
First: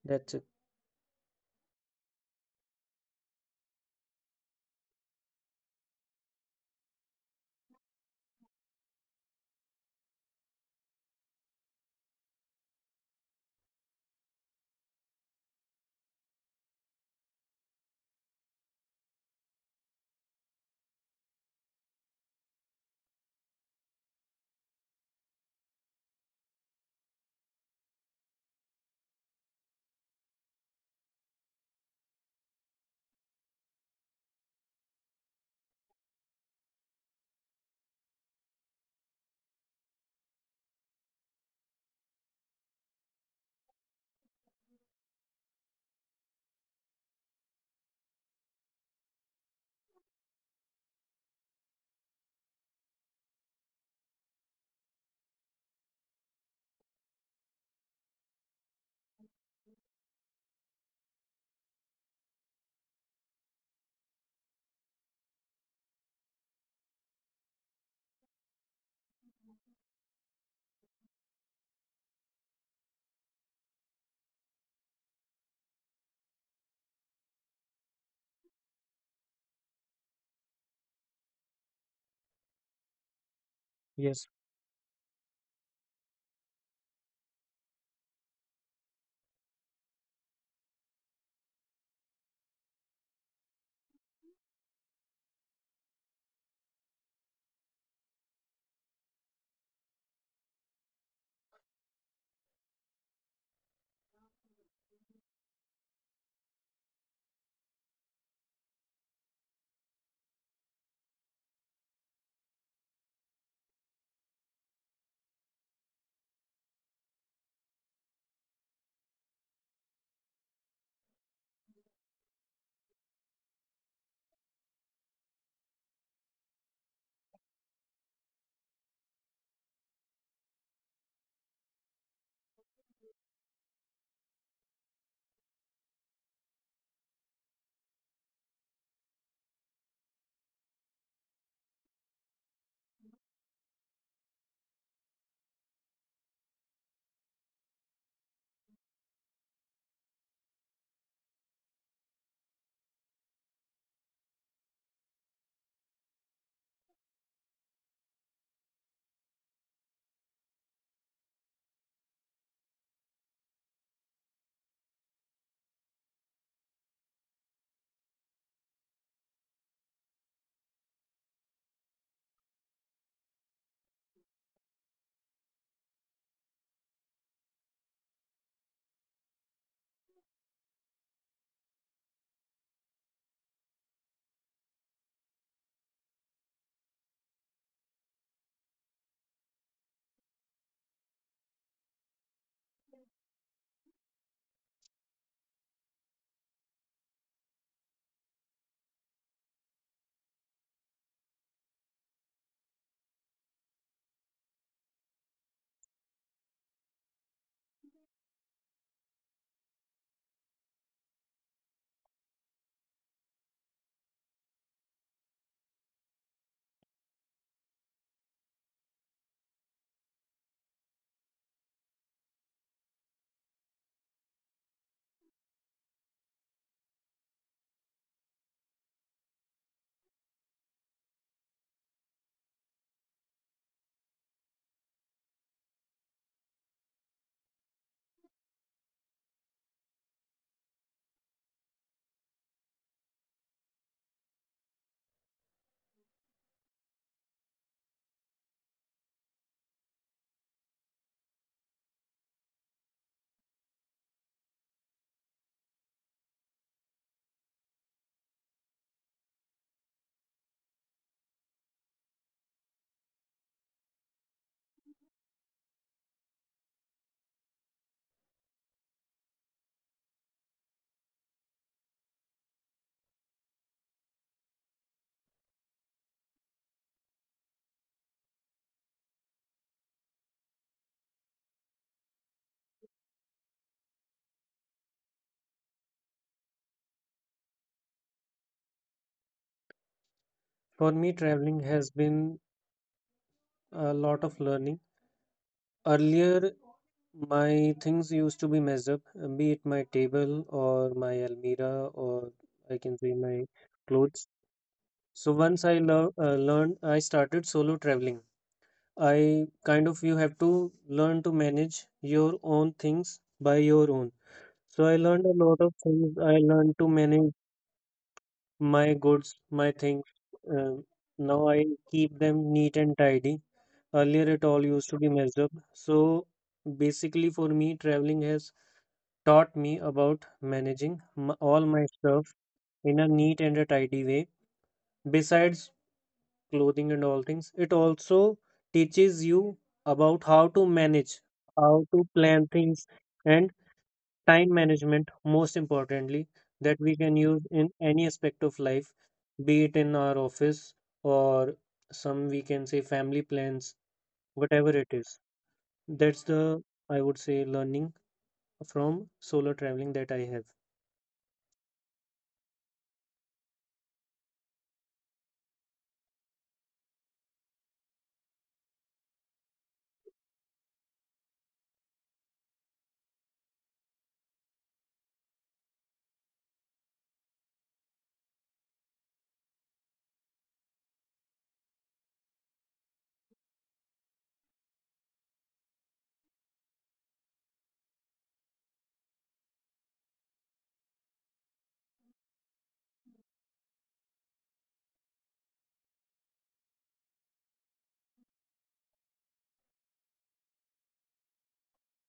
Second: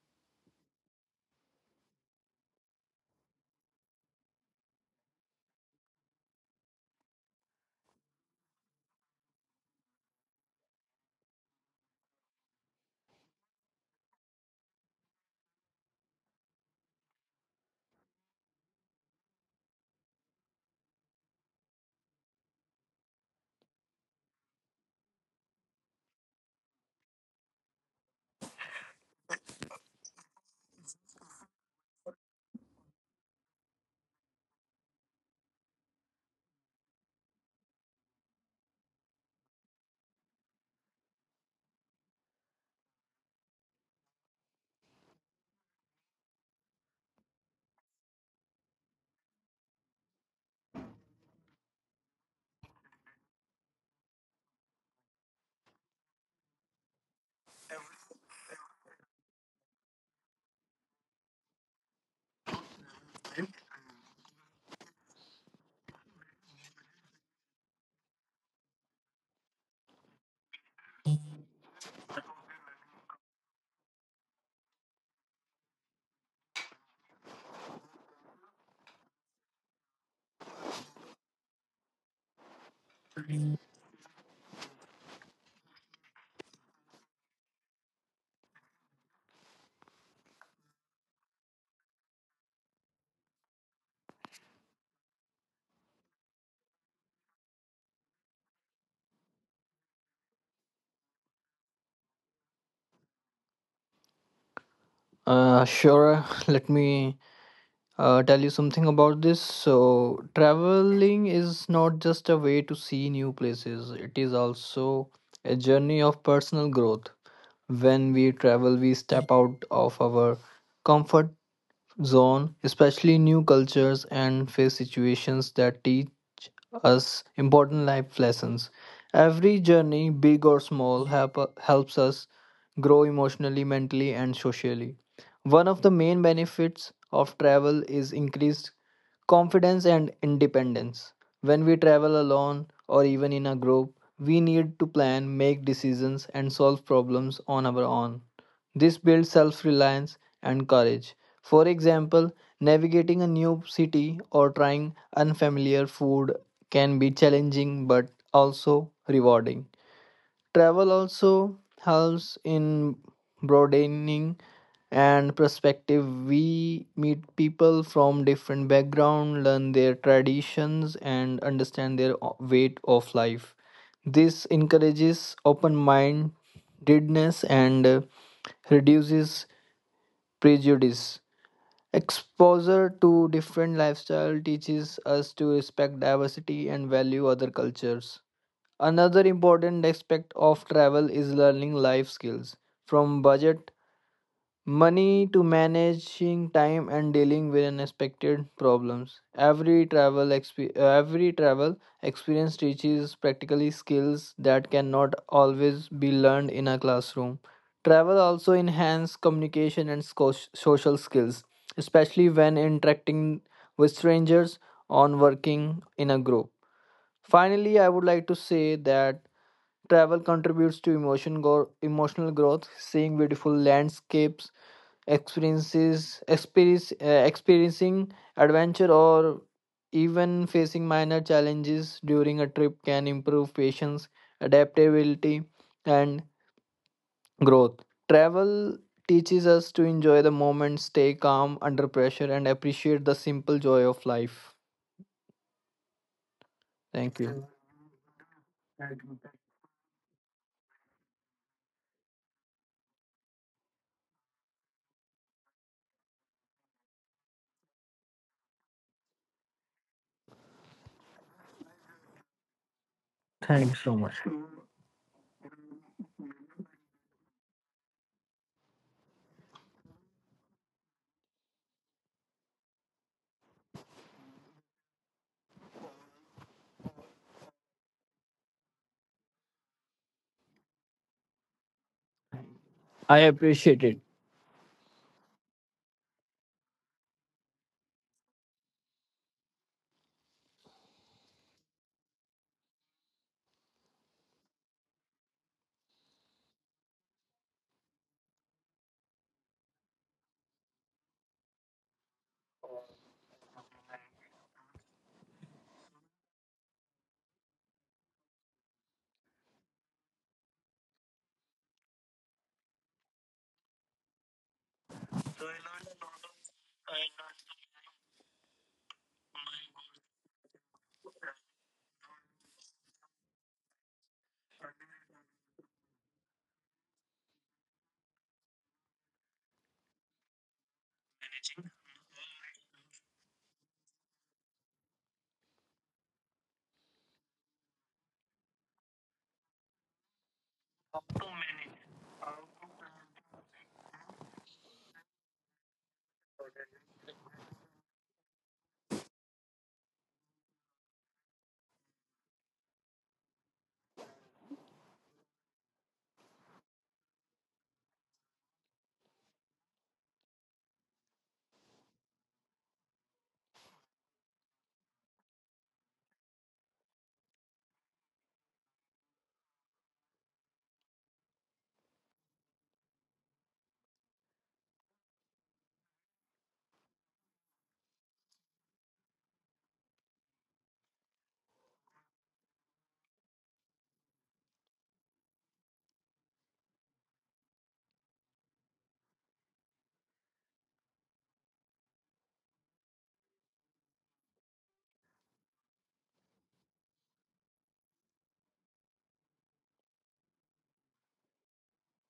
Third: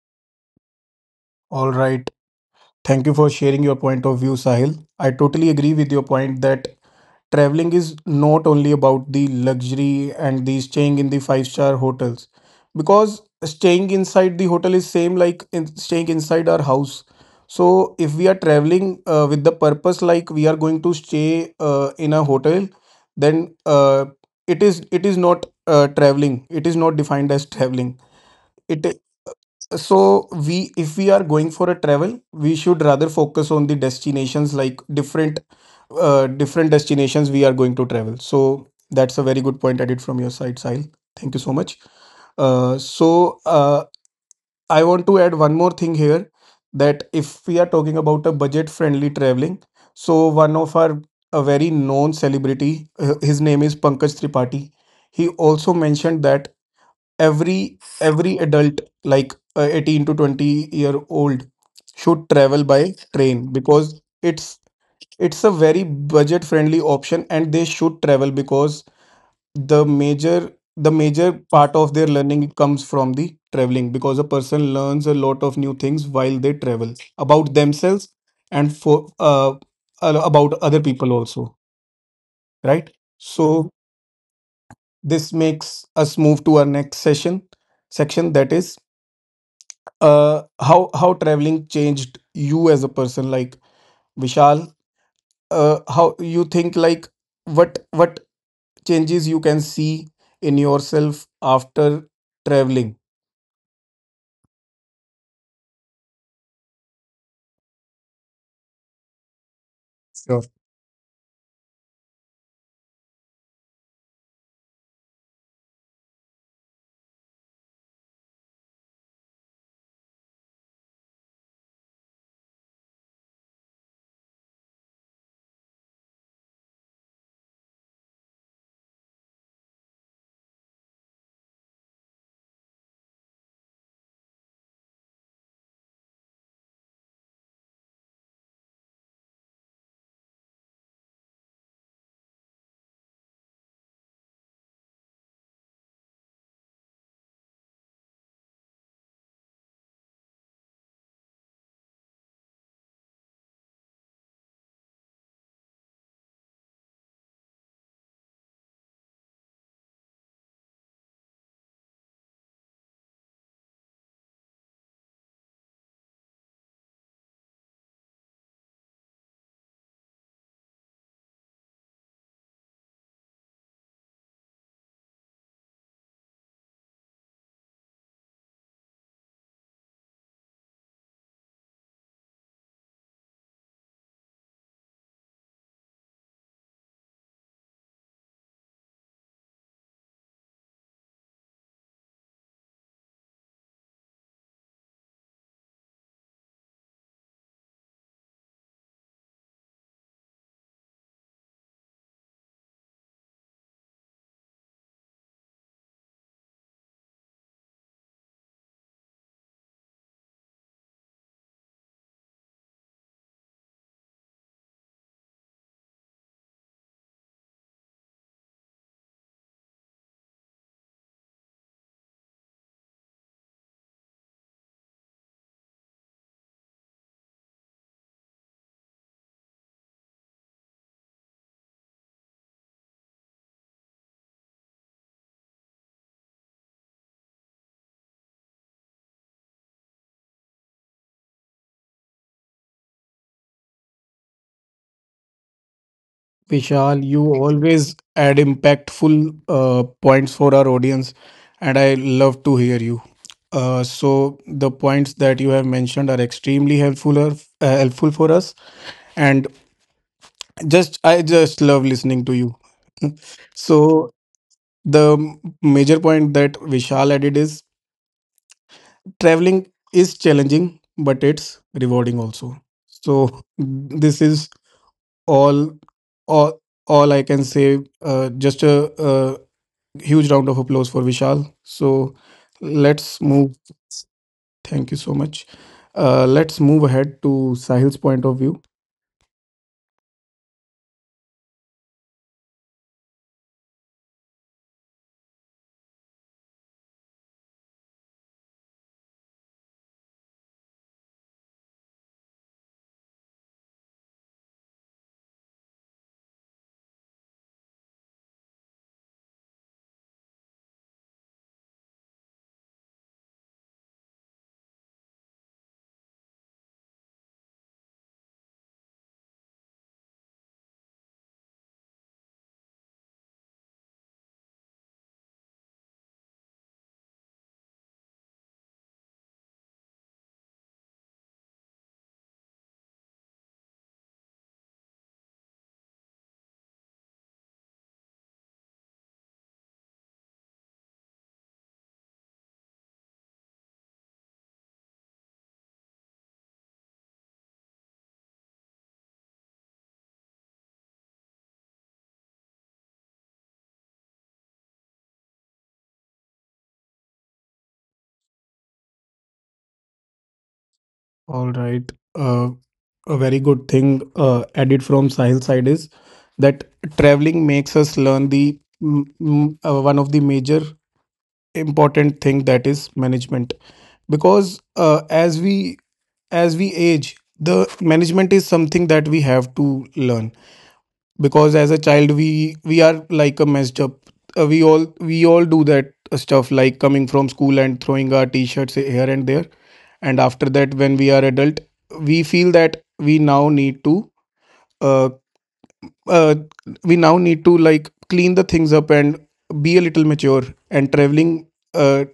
Speaker 2: That's it.
Speaker 1: All right. Thank you for sharing your point of view, Sahil. I totally agree with your point that traveling is not only about the luxury and the staying in the five-star hotels, because staying inside the hotel is same like in staying inside our house. So if we are traveling uh, with the purpose like we are going to stay uh, in a hotel, then uh, it is it is not uh, traveling. It is not defined as traveling. It, so we, if we are going for a travel, we should rather focus on the destinations, like different uh, different destinations we are going to travel. So that's a very good point added from your side, Sahil. Thank you so much. uh, so uh, I want to add one more thing here: that if we are talking about a budget friendly traveling, so one of our a very known celebrity, uh, his name is Pankaj Tripathi, he also mentioned that every every adult, like uh, eighteen to twenty year old, should travel by train because it's it's a very budget friendly option, and they should travel because the major the major part of their learning comes from the traveling, because a person learns a lot of new things while they travel about themselves and for uh, a- about other people also, right? So
Speaker 2: Yes,
Speaker 1: this makes us move to our next session section, that is uh how how traveling changed you as a person. Like, Vishal, uh how you think, like, what what changes you can see in yourself after traveling?
Speaker 3: Uh, sure. Let me uh, tell you something about this. So,
Speaker 1: Sure.
Speaker 3: traveling is not just a way to see new places, it is also a journey of personal growth. When we travel, we step out of our comfort zone, especially new cultures and face situations that teach us important life lessons. Every journey, big or small, help, helps us grow emotionally, mentally, and socially. One of the main benefits of travel is increased confidence and independence. When we travel alone or even in a group, we need to plan, make decisions, and solve problems on our own. This builds self reliance and courage. For example, navigating a new city or trying unfamiliar food can be challenging but also rewarding. Travel also helps in broadening and perspective. We meet people from different background, learn their traditions, and understand their o- way of life. This encourages open-mindedness and uh, reduces prejudice. Exposure to different lifestyle teaches us to respect diversity and value other cultures. Another important aspect of travel is learning life skills, from budget, money to managing time and dealing with unexpected problems. Every travel exp- every travel experience teaches practically skills that cannot always be learned in a classroom. Travel also enhances communication and sco- social skills, especially when interacting with strangers on working in a group. Finally, I would like to say that travel contributes to emotion go- emotional growth. Seeing beautiful landscapes, experiences, experience, uh, experiencing adventure, or even facing minor challenges during a trip can improve patience, adaptability, and growth. Travel teaches us to enjoy the moment, stay calm under pressure, and appreciate the simple joy of life.
Speaker 1: Vishal, you
Speaker 3: Thank you.
Speaker 1: always add impactful uh points for our audience, and I love to hear you. Uh so the points that you have mentioned are extremely helpful or, uh, helpful for us, and just, I just love listening to you.
Speaker 3: Thanks so
Speaker 1: So
Speaker 3: much.
Speaker 1: the m- major point that Vishal added is traveling is challenging, but it's rewarding also. So this is all, all, all I can say. Uh, just a, a huge round of applause for Vishal. So let's
Speaker 3: I
Speaker 1: move.
Speaker 3: appreciate it.
Speaker 1: Thank you so much. Uh, let's move ahead to Sahil's point of view.
Speaker 2: for me, traveling has been a lot of learning. Earlier, my things used to be messed up, uh, be it my table or my almirah or, I can say, my clothes. So once I lear- uh, learned, I started solo traveling. I kind of, you have to learn to manage your own things by your own. So I learned a lot of things. I learned to manage my goods, my things. Um Now I keep them neat and tidy. Earlier, it all used to be messed up. So basically, for me, traveling has taught me about managing m all my stuff in a neat and a tidy way. Besides clothing and all things, it also teaches you about how to manage, how to plan things, and time management, most importantly, that we can use in any aspect of life, be it in our office or, some we can say, family plans, whatever it is. That's the, I would say, learning from solo traveling that I have.
Speaker 1: All right. Uh, a very good thing uh, added from Sahil side is that traveling makes us learn the mm, mm, uh, one of the major important thing that is management because uh, as we as we age the management is something that we have to learn because as a child we we are like a messed up uh, we all we all do that uh, stuff like coming from school and throwing our t-shirts here and there. And after that when we are adult we feel that we now need to uh, uh, we now need to like clean the things up and be a little mature. And traveling uh,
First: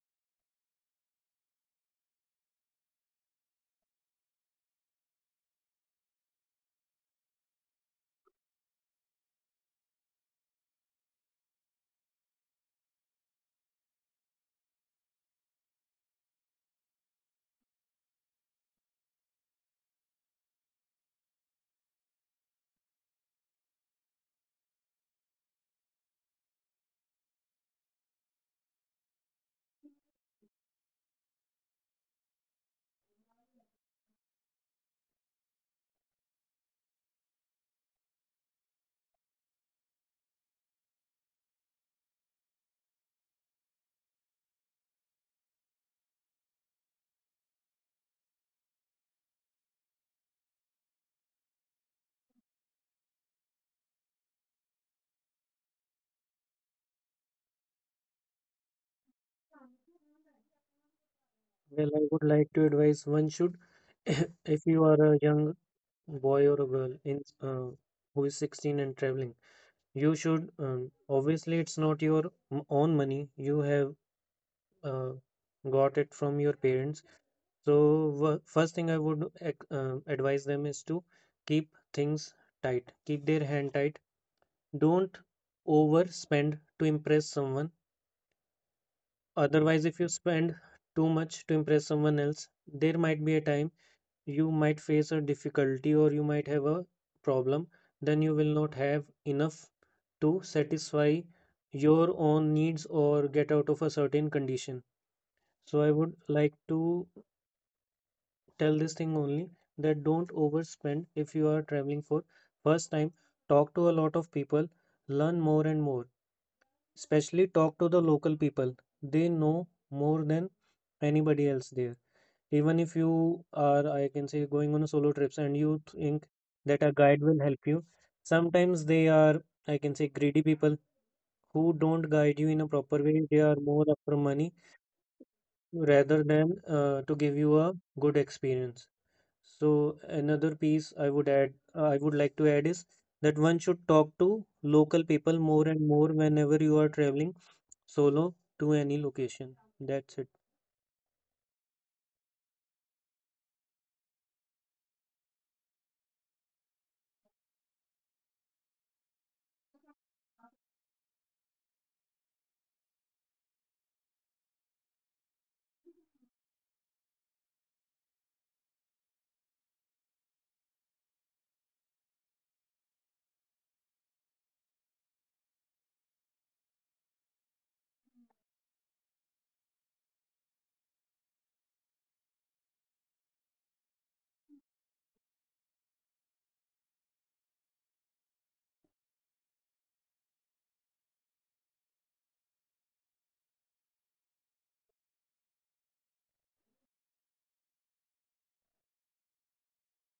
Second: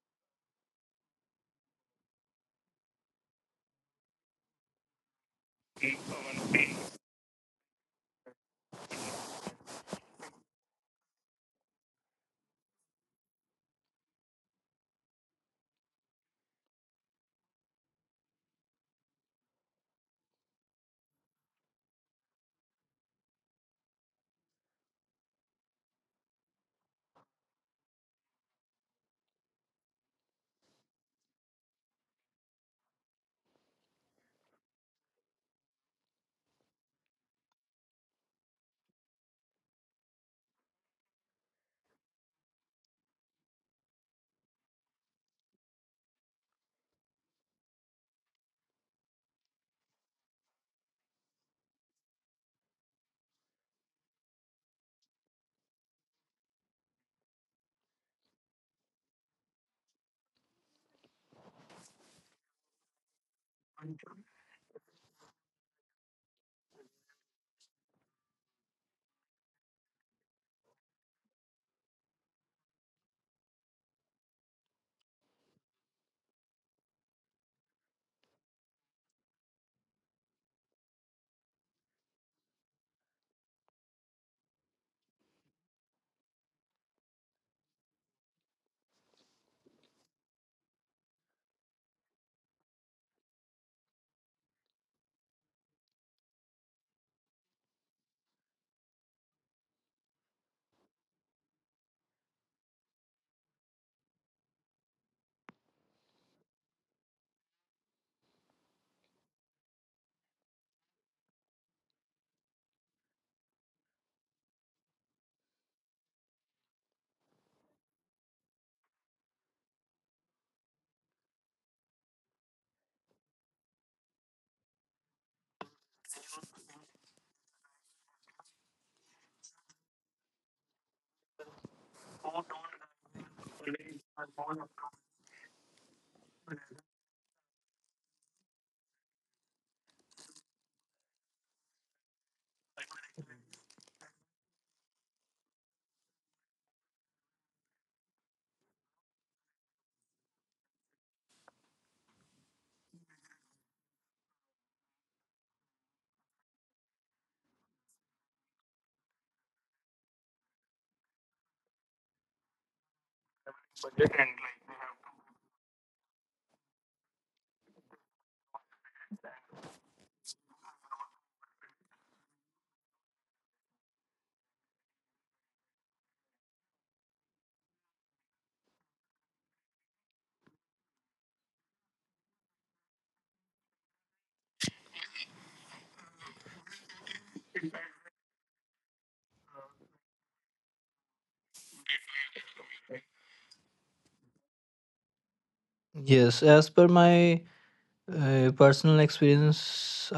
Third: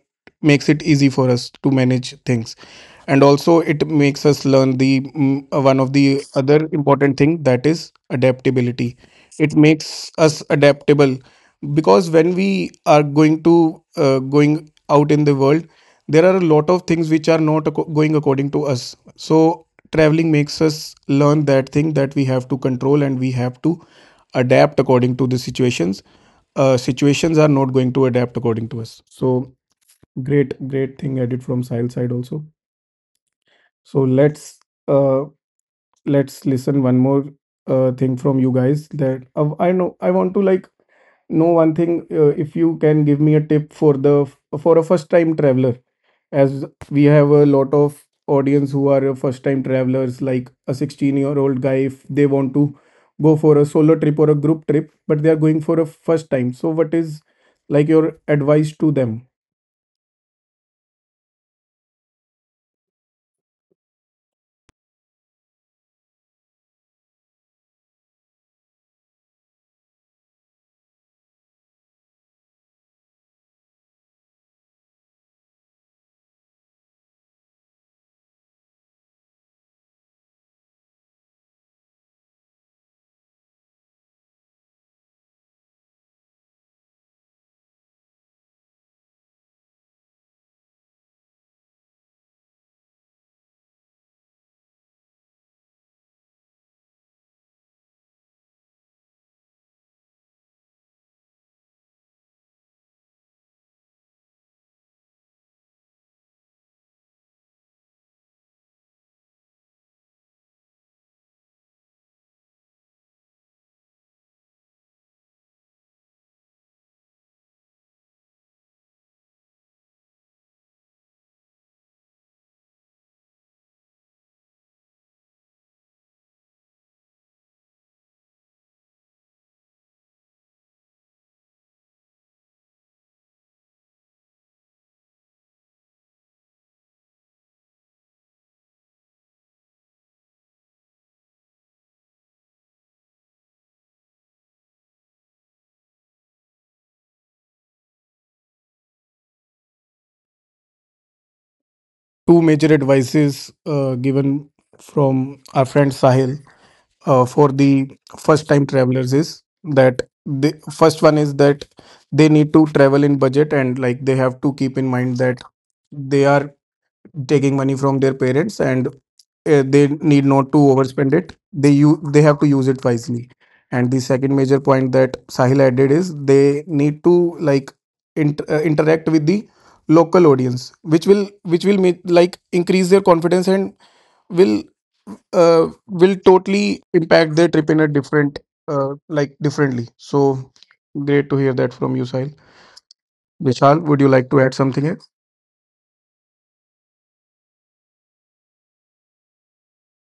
Speaker 1: makes it easy for us to manage things, and also it makes us learn the mm, uh, one of the other important thing that is adaptability. It makes us adaptable because when we are going to uh, going out in the world there are a lot of things which are not acco- going according to us. So traveling makes us learn that thing, that we have to control and we have to adapt according to the situations. Uh, situations are not going to adapt according to us. So great great thing added from Sahil side also. So let's uh, let's listen one more uh, thing from you guys. That uh, I know I want to like know one thing. Uh, if you can give me a tip for the for a first time traveler, as we have a lot of audience who are first time travelers, like a sixteen year old guy, if they want to go for a solo trip or a group trip, but they are going for a first time, so what is like your advice to them?
Speaker 2: Well, I would like to advise one should, if you are a young boy or a girl in uh, who is sixteen and traveling, you should, um, obviously it's not your m- own money. You have uh, got it from your parents. So, first thing I would uh, advise them is to keep things tight, keep their hand tight. Don't overspend to impress someone. Otherwise, if you spend too much to impress someone else, there might be a time you might face a difficulty or you might have a problem. Then you will not have enough to satisfy your own needs or get out of a certain condition. So, I would like to tell this thing only that don't overspend. If you are traveling for first time, talk to a lot of people, learn more and more, especially talk to the local people. They know more than anybody else there. Even if you are, I can say, going on a solo trips and you think that a guide will help you, sometimes they are, I can say, greedy people who don't guide you in a proper way. They are more after money rather than uh, to give you a good experience. So another piece I would add, I would like to add is that one should talk to local people more and more whenever you are traveling solo to any location. That's it.
Speaker 1: Two major advices uh, given from our friend Sahil, uh, for the first time travelers, is that the first one is that they need to travel in budget and like they have to keep in mind that they are taking money from their parents and uh, they need not to overspend it. They you they have to use it wisely. And the second major point that Sahil added is they need to like int- uh, interact with the local audience, which will which will make like increase their confidence and will uh, will totally impact their trip in a different, uh, like differently. So great to hear that from you, Sahil. Vishal, would you like to add something else?
Speaker 3: Yes, as per my Uh, personal experience,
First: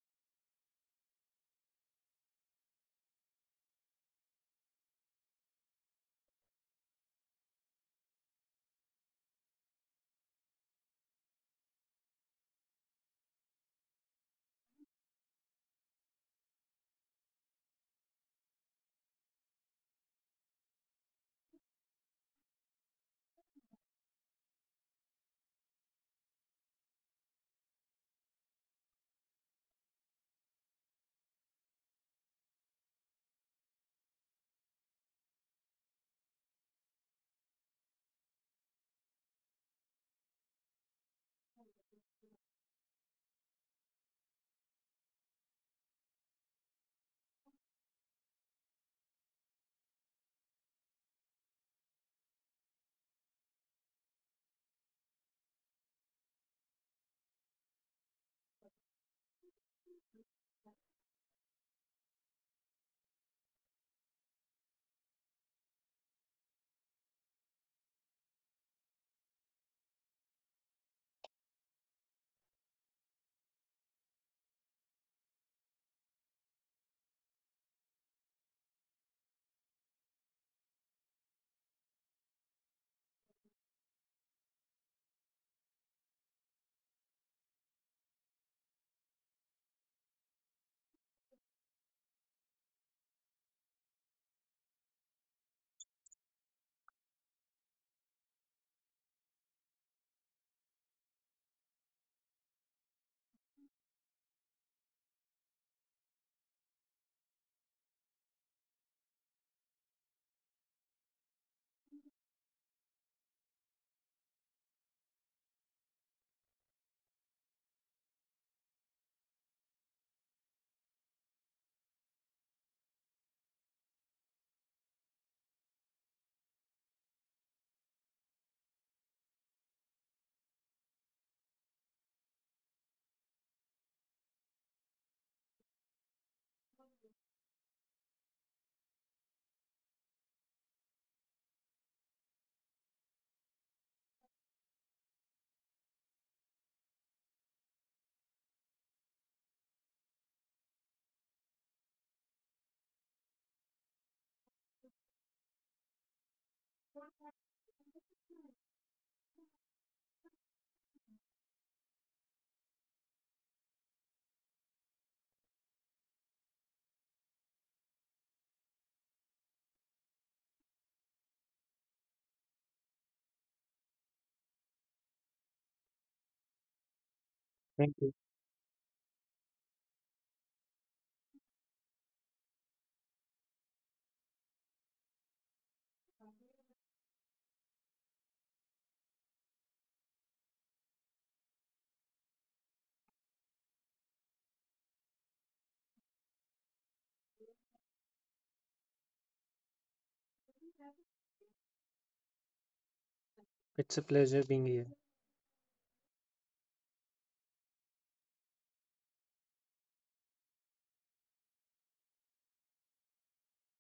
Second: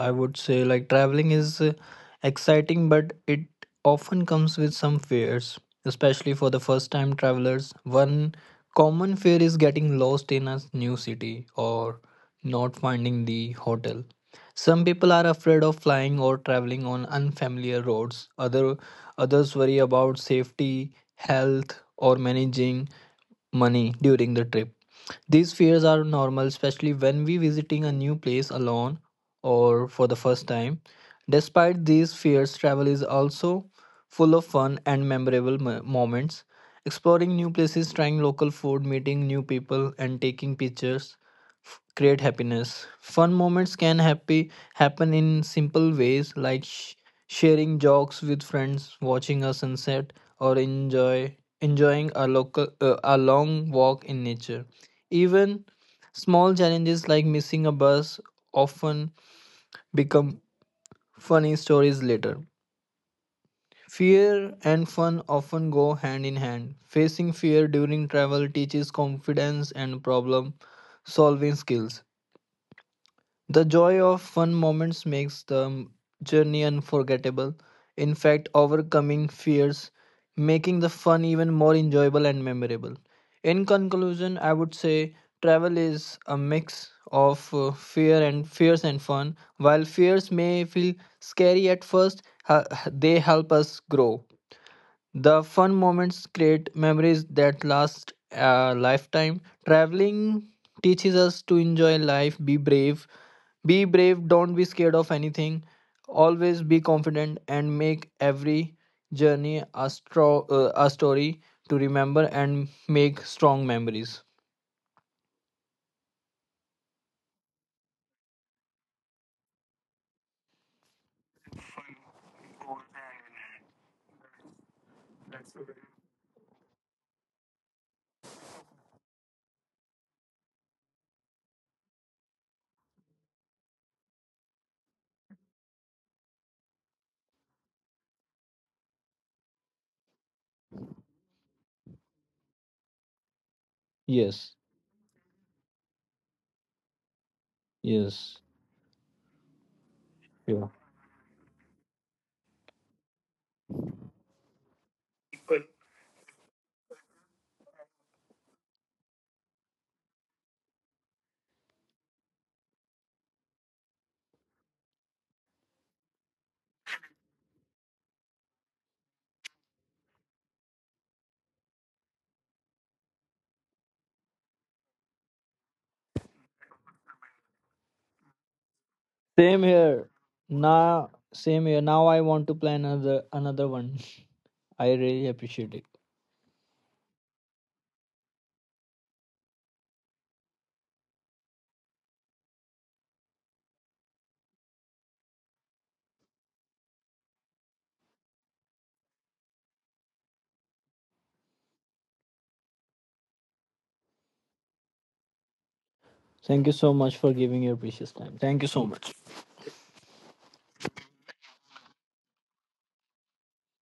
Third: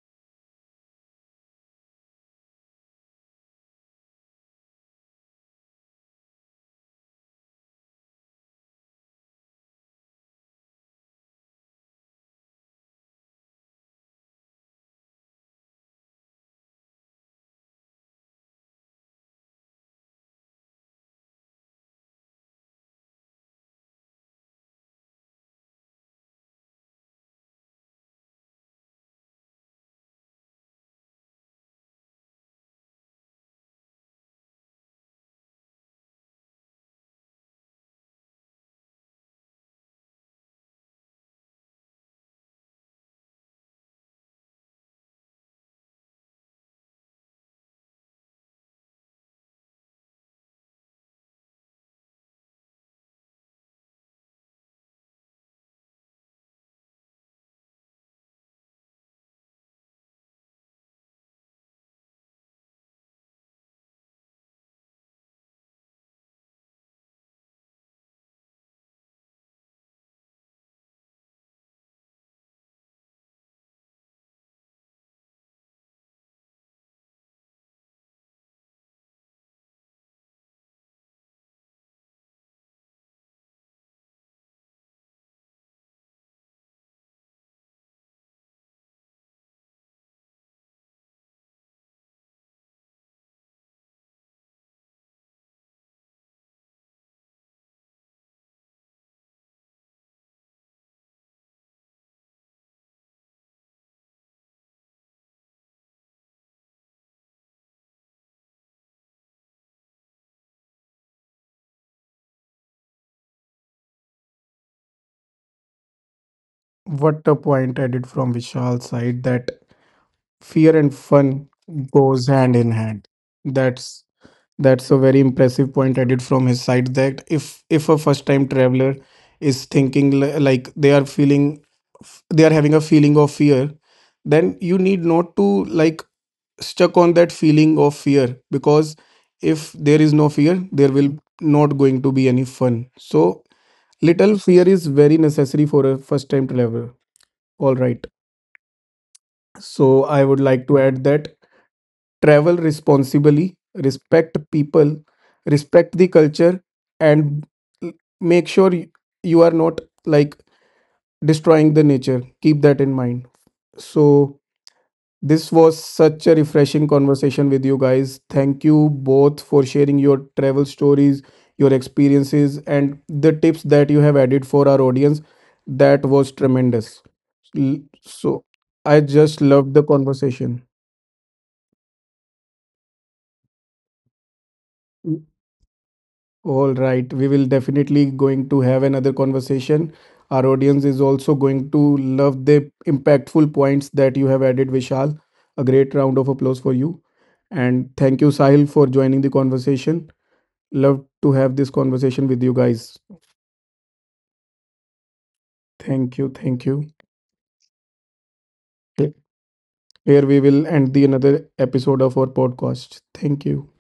Speaker 3: I would say, like, traveling is uh, exciting, but it often comes with some fears, especially for the first time travelers. One common fear is getting lost in a new city or not finding the hotel. Some people are afraid of flying or traveling on unfamiliar roads. Other others worry about safety, health, or managing money during the trip. These fears are normal, especially when we visiting a new place alone or for the first time. Despite these fears, travel is also full of fun and memorable mo- moments. Exploring new places, trying local food, meeting new people, and taking pictures f- create happiness. Fun moments can happy happen in simple ways like sh- sharing jokes with friends, watching a sunset, or enjoy enjoying a local uh, a long walk in nature. Even small challenges like missing a bus often become funny stories later. Fear and fun often go hand in hand. Facing fear during travel teaches confidence and problem solving skills. The joy of fun moments makes the journey unforgettable. In fact, overcoming fears, making the fun even more enjoyable and memorable. In conclusion, I would say travel is a mix of uh, fear and fears and fun. While fears may feel scary at first, ha- they help us grow. The fun moments create memories that last a lifetime. Traveling teaches us to enjoy life, be brave, be brave, don't be scared of anything, always be confident, and make every journey a, stro- uh, a story to remember and make strong memories.
Speaker 1: What a point added from Vishal's side, that fear and fun goes hand in hand. That's that's a very impressive point added from his side, that if if a first time traveler is thinking li- like they are feeling f- they are having a feeling of fear, then you need not to like stuck on that feeling of fear. Because if there is no fear, there will not going to be any fun. So little
Speaker 3: Yes,
Speaker 1: fear is very necessary for a first time traveler. All right.
Speaker 3: yes,
Speaker 1: So I would
Speaker 3: yeah.
Speaker 1: like to add that travel responsibly, respect people, respect the culture, and l- make sure y- you are not like destroying the nature. Keep that in mind. So this was such a refreshing conversation with you guys. Thank you both for sharing your travel stories, your experiences, and the tips that you have added for our audience. That was tremendous. L-
Speaker 2: Thank you.
Speaker 1: So I just
Speaker 3: Same
Speaker 1: loved the
Speaker 3: here.
Speaker 1: conversation.
Speaker 3: Now, same here. Now I want to plan another another one. I really appreciate it.
Speaker 1: All right, we will definitely going to have another conversation. Our audience is also going to love the impactful points that you have added, Vishal. A great round of applause for you. And thank you, Sahil, for joining the conversation. Love to have this conversation with you guys.
Speaker 2: It's a pleasure being here.
Speaker 1: Thank you,
Speaker 3: Thank
Speaker 1: thank
Speaker 3: you
Speaker 1: you.
Speaker 3: so much for giving your precious time. Thank you so much.
Speaker 1: Here we will end the another episode of our podcast. Thank you.